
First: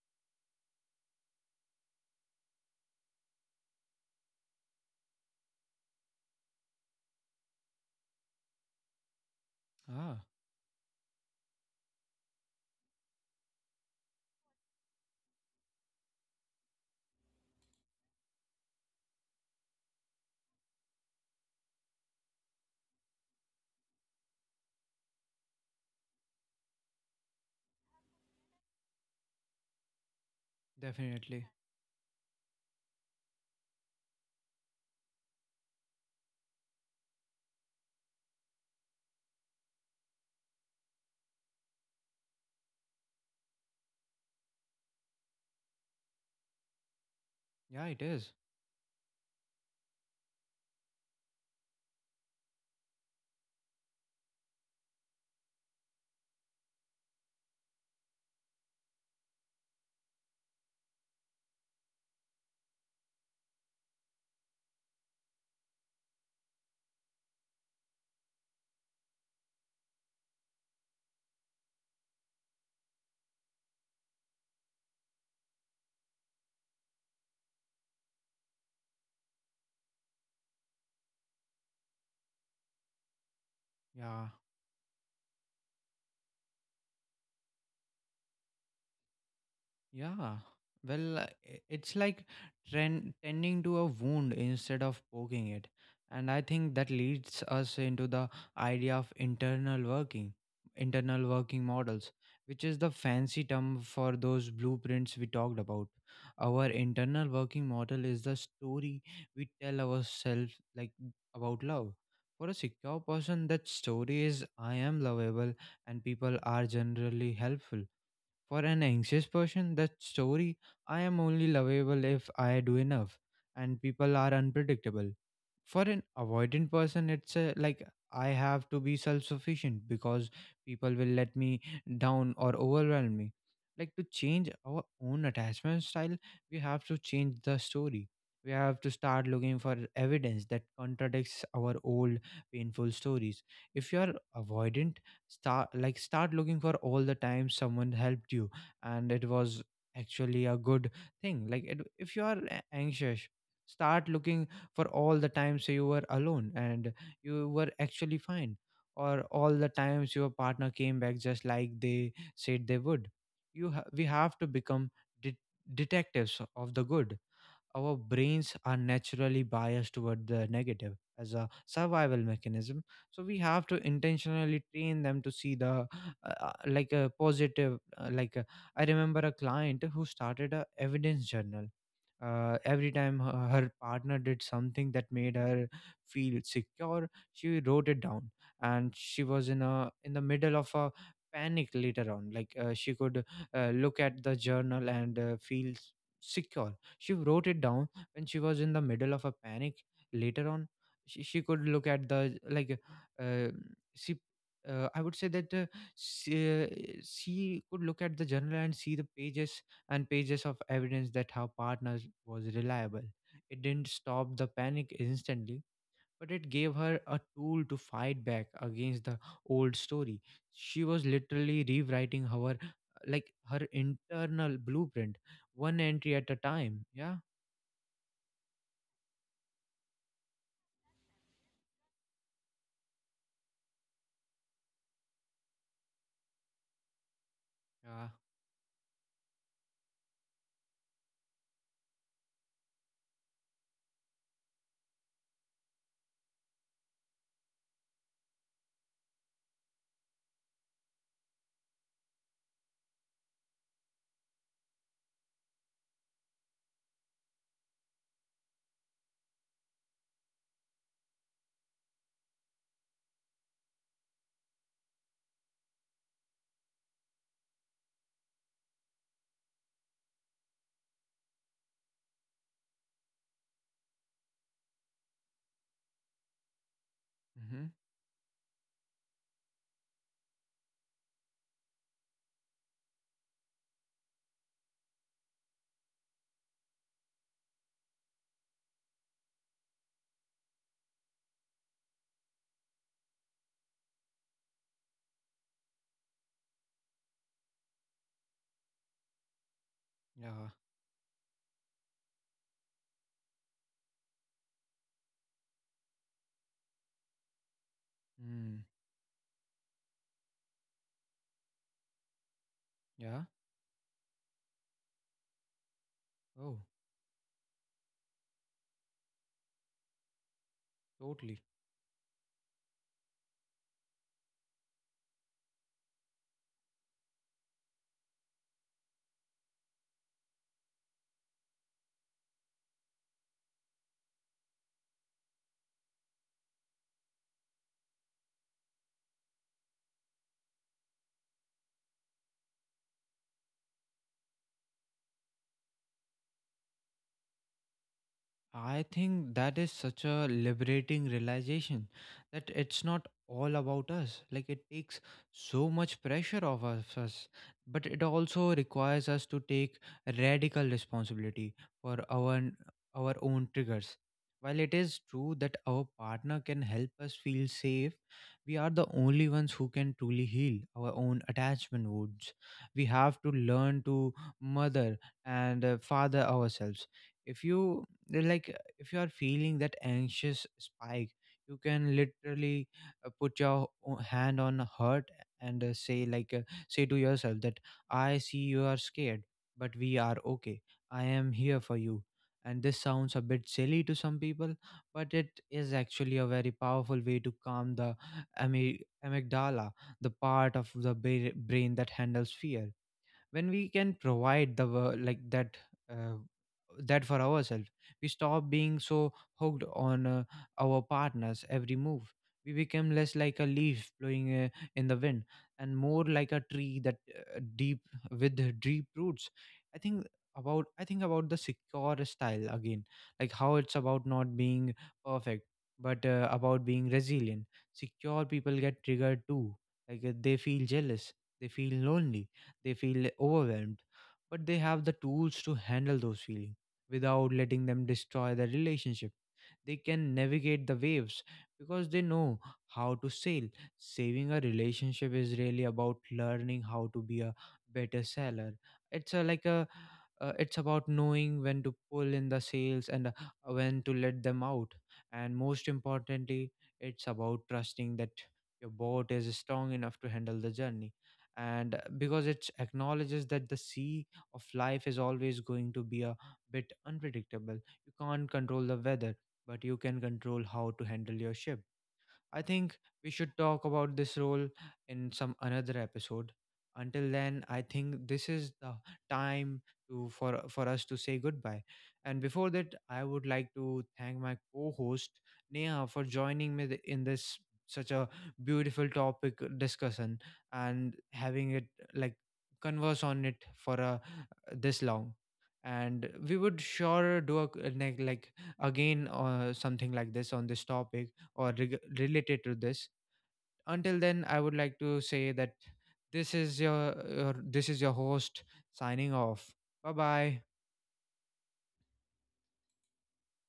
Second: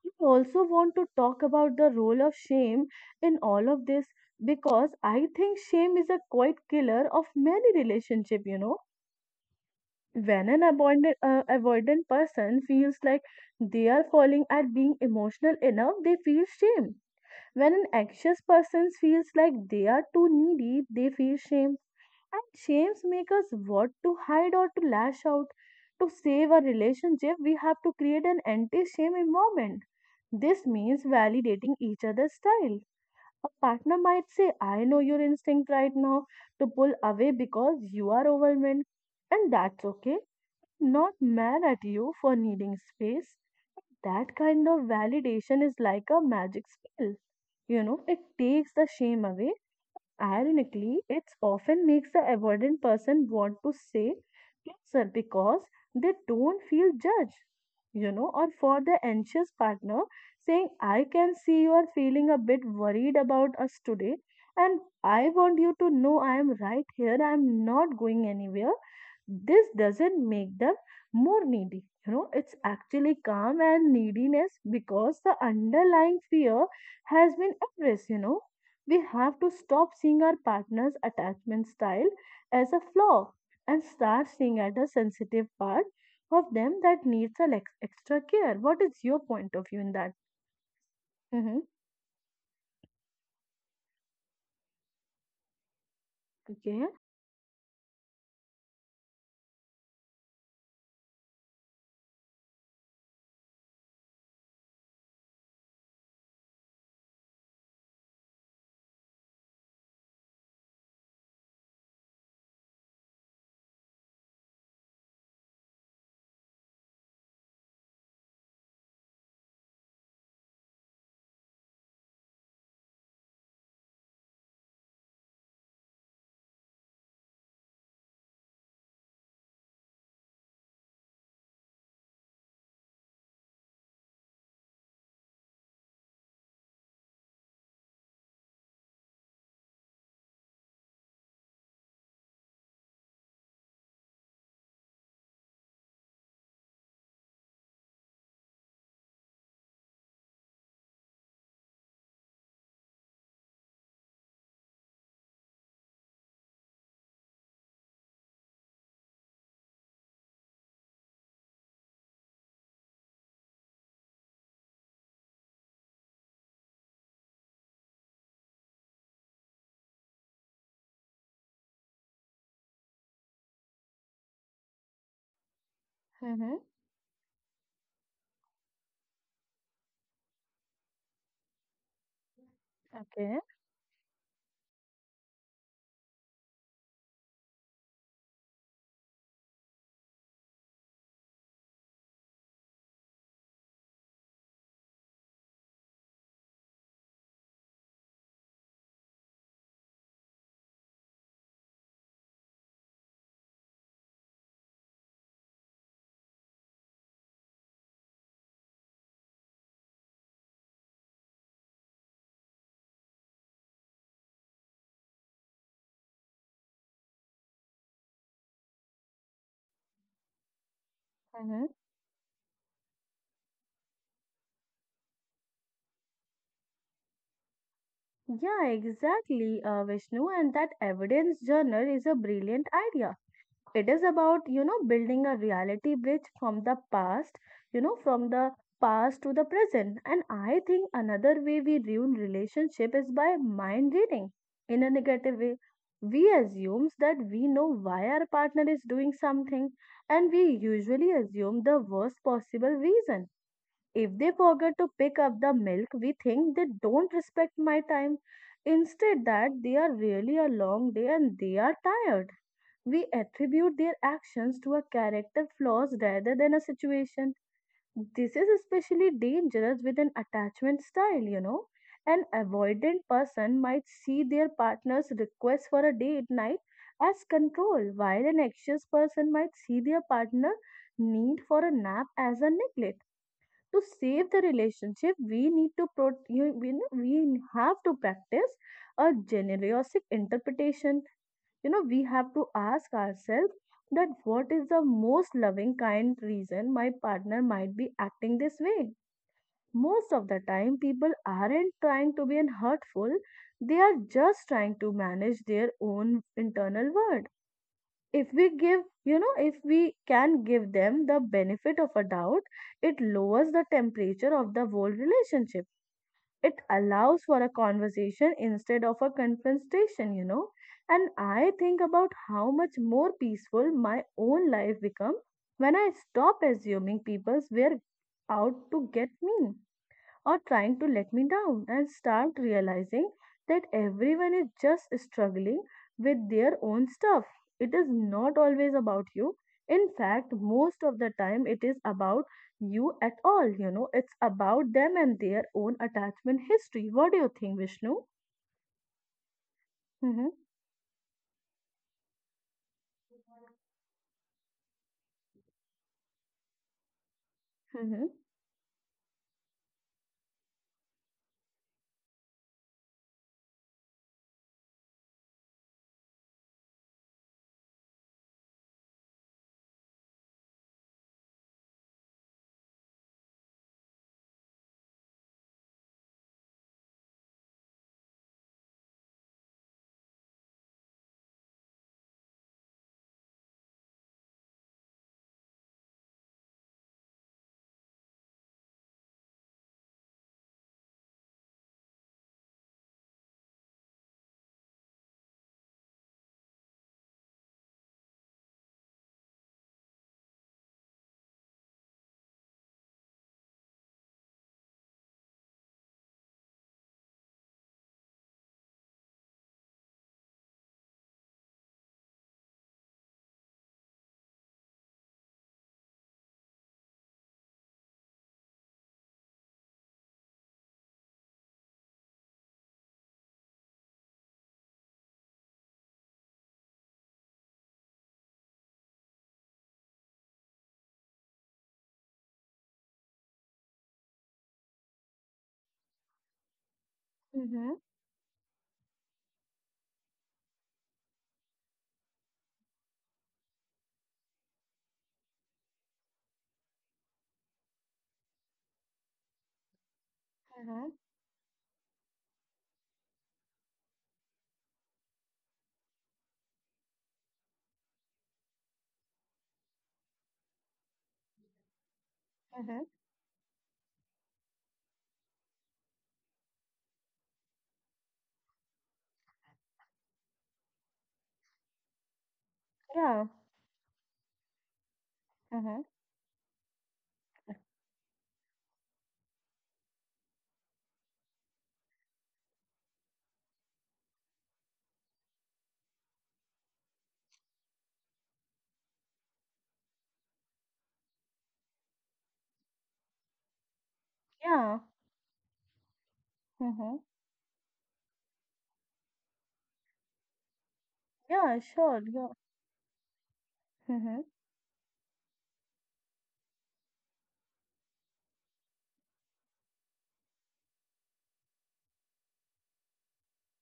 Speaker 2: I also want to talk about the role of shame in all of this because I think shame is a quite killer of many relationship, you know.
Speaker 1: ah.
Speaker 2: When an avoidant person feels like they are falling at being emotional enough, they feel shame. When an anxious person feels like they are too needy, they feel shame. And shames make us what to hide or to lash out. To save our relationship, we have to create an anti shame environment. This means
Speaker 1: Definitely.
Speaker 2: validating each other's style. A partner might say, I know your instinct right now to pull away because you are overwhelmed, and that's okay. Not mad at you for needing space. That kind of validation is like a magic spell. You
Speaker 1: Yeah. It
Speaker 2: know, it
Speaker 1: is.
Speaker 2: takes the shame away. Ironically, it often makes the avoidant person want to say, closer because they don't feel judged, you know, or for the anxious partner saying, I can see you are feeling a bit worried about us today, and I want you to know I am right here, I am not going anywhere. This doesn't make them more needy. You know, it's actually calm and neediness because the underlying fear has been addressed, you know. We have to stop seeing our partner's attachment style as a flaw and
Speaker 1: Yeah.
Speaker 2: start seeing at a sensitive part of them that needs a extra care. What is your point of view in that?
Speaker 1: Yeah, well,
Speaker 2: Hmm.
Speaker 1: it's like tending to a wound instead of poking it. And I think
Speaker 2: Okay.
Speaker 1: that leads us into the idea of internal working models, which is the fancy term for those blueprints we talked about. Our internal working model is the story we tell ourselves, like, about love. For a secure person, that story is I am lovable and people are generally helpful. For an anxious person, that story, I am only lovable if I do enough and people are unpredictable. For an avoidant person, it's a, like, I have to be self sufficient because people will let me down or overwhelm me. Like, to change our own attachment style, we have to change the story. We have to start looking for evidence that contradicts our old painful stories. If you are avoidant, start looking for all the time someone helped you and it was actually a good thing. Like it, if you are anxious, start looking for all the times you were alone and you were actually fine, or all the times your partner came back just like they said they would. We have to become det detectives of the good. Our brains are naturally biased toward the negative as a survival mechanism, so we have to intentionally train them to see the
Speaker 2: Mm-hmm.
Speaker 1: like a positive, I remember a client who started a evidence journal. Every time
Speaker 2: Okay.
Speaker 1: her partner did something that made her feel secure, she wrote it down. And she was in a in the middle of a panic later on like she could look at the journal and feel s- secure She wrote it down when she was in the middle of a panic. Later on, she could look at the like uh, she. I would say that she, uh, she could look at the journal and see the pages and pages of evidence that her partner was reliable. It didn't stop the panic instantly, but it gave her a tool to fight back against the old story. She was literally
Speaker 2: Mm-hmm.
Speaker 1: rewriting her her internal blueprint one entry at a time. Yeah.
Speaker 2: Yeah, exactly, Vishnu. And that evidence journal is a brilliant idea. It is about, you know, building a reality bridge from the past, you know,
Speaker 1: Ja.
Speaker 2: from the past to the present. And I think another way we ruin relationship is by mind reading in a negative way. We assumes that we know why our partner is doing something, and we usually assume the worst possible reason. If they forget to pick up the milk, we think they don't respect my time. Instead, that they are really a long day and they are tired. We attribute their actions to a character flaws rather than a situation. This is especially dangerous with an attachment style, you know. An avoidant person might see their partner's request for a date night as
Speaker 1: Mhm.
Speaker 2: control, while an anxious person might see their partner need for a nap as a neglect. To save the relationship we need to we have to practice a generous interpretation, you know. We have to ask ourselves that what is the most loving kind reason my partner might be acting this way. Most of the
Speaker 1: Ja.
Speaker 2: time people aren't trying to be an hurtful, they are just trying to manage their own internal world. If we
Speaker 1: Mhm.
Speaker 2: give, you know, if we can give them the benefit of a doubt, it
Speaker 1: Ja.
Speaker 2: lowers the temperature of the whole relationship. It
Speaker 1: Oh,
Speaker 2: allows for a conversation instead of a confrontation, you know. And
Speaker 1: totally.
Speaker 2: I think about how much more peaceful my own life becomes when I stop assuming people's were out to get me or trying to let me down, and start realizing that everyone is just struggling with their own stuff. It is not always about you. In fact, most of the time, it is about you at all. You know, it's about them and their own attachment history. What do you think, Vishnu?
Speaker 1: I think that is such a
Speaker 2: Mm-hmm.
Speaker 1: liberating realization, that it's not all about us. Like it takes so much pressure off of us, but it
Speaker 2: Mm-hmm.
Speaker 1: also requires us to take radical responsibility for our own triggers. While it is true that our partner can help us feel safe, we are the only ones who can truly heal our own attachment wounds. We have to learn to mother and father ourselves. If you if you are feeling that anxious spike, you can literally put your hand on a heart and say to yourself that I see you are scared, but we are okay. I am here for you. And this sounds a bit silly to some people, but it is actually a very powerful way to calm the amy- amygdala, the part of the brain that handles fear. When we can provide the uh, that for ourselves, we stop being so hooked on our partners every move. We become less like a leaf blowing in the wind, and more like a tree that deep with deep roots. i think I think about the secure style again, like how it's about not being perfect, but about being resilient. Secure people get triggered too. Like they feel jealous, they feel lonely, they feel overwhelmed, but they have the tools to handle those feelings without letting
Speaker 2: Mm-hmm.
Speaker 1: them destroy the relationship. They can navigate the waves because they know how to sail. Saving a relationship is really about learning how to be a better sailor. It's a, like a It's
Speaker 2: Mm-hmm.
Speaker 1: about knowing when to pull in the sails and when to let them out. And most importantly, it's about trusting that your boat is strong enough to handle the journey, and because it
Speaker 2: Mm-hmm.
Speaker 1: acknowledges that the sea of life is always going to be a bit unpredictable. You can't control the weather, but you can control how to handle your ship. I think we
Speaker 2: Yeah.
Speaker 1: should talk about this role in some another
Speaker 2: Mm-hmm.
Speaker 1: episode. Until then, I think this is the time to for us to say goodbye. And before that, I would like to thank my co-host Neha for joining me in this such a beautiful topic discussion and having it, like, converse on it for a,
Speaker 2: Yeah.
Speaker 1: this long. And we would
Speaker 2: Mm-hmm.
Speaker 1: sure do a, like again or something like this on this topic or
Speaker 2: Yeah, sure. Yeah.
Speaker 1: related to this. Until then,
Speaker 2: Mm-hmm.
Speaker 1: I would like to say that this is your this is your host signing off. Bye bye.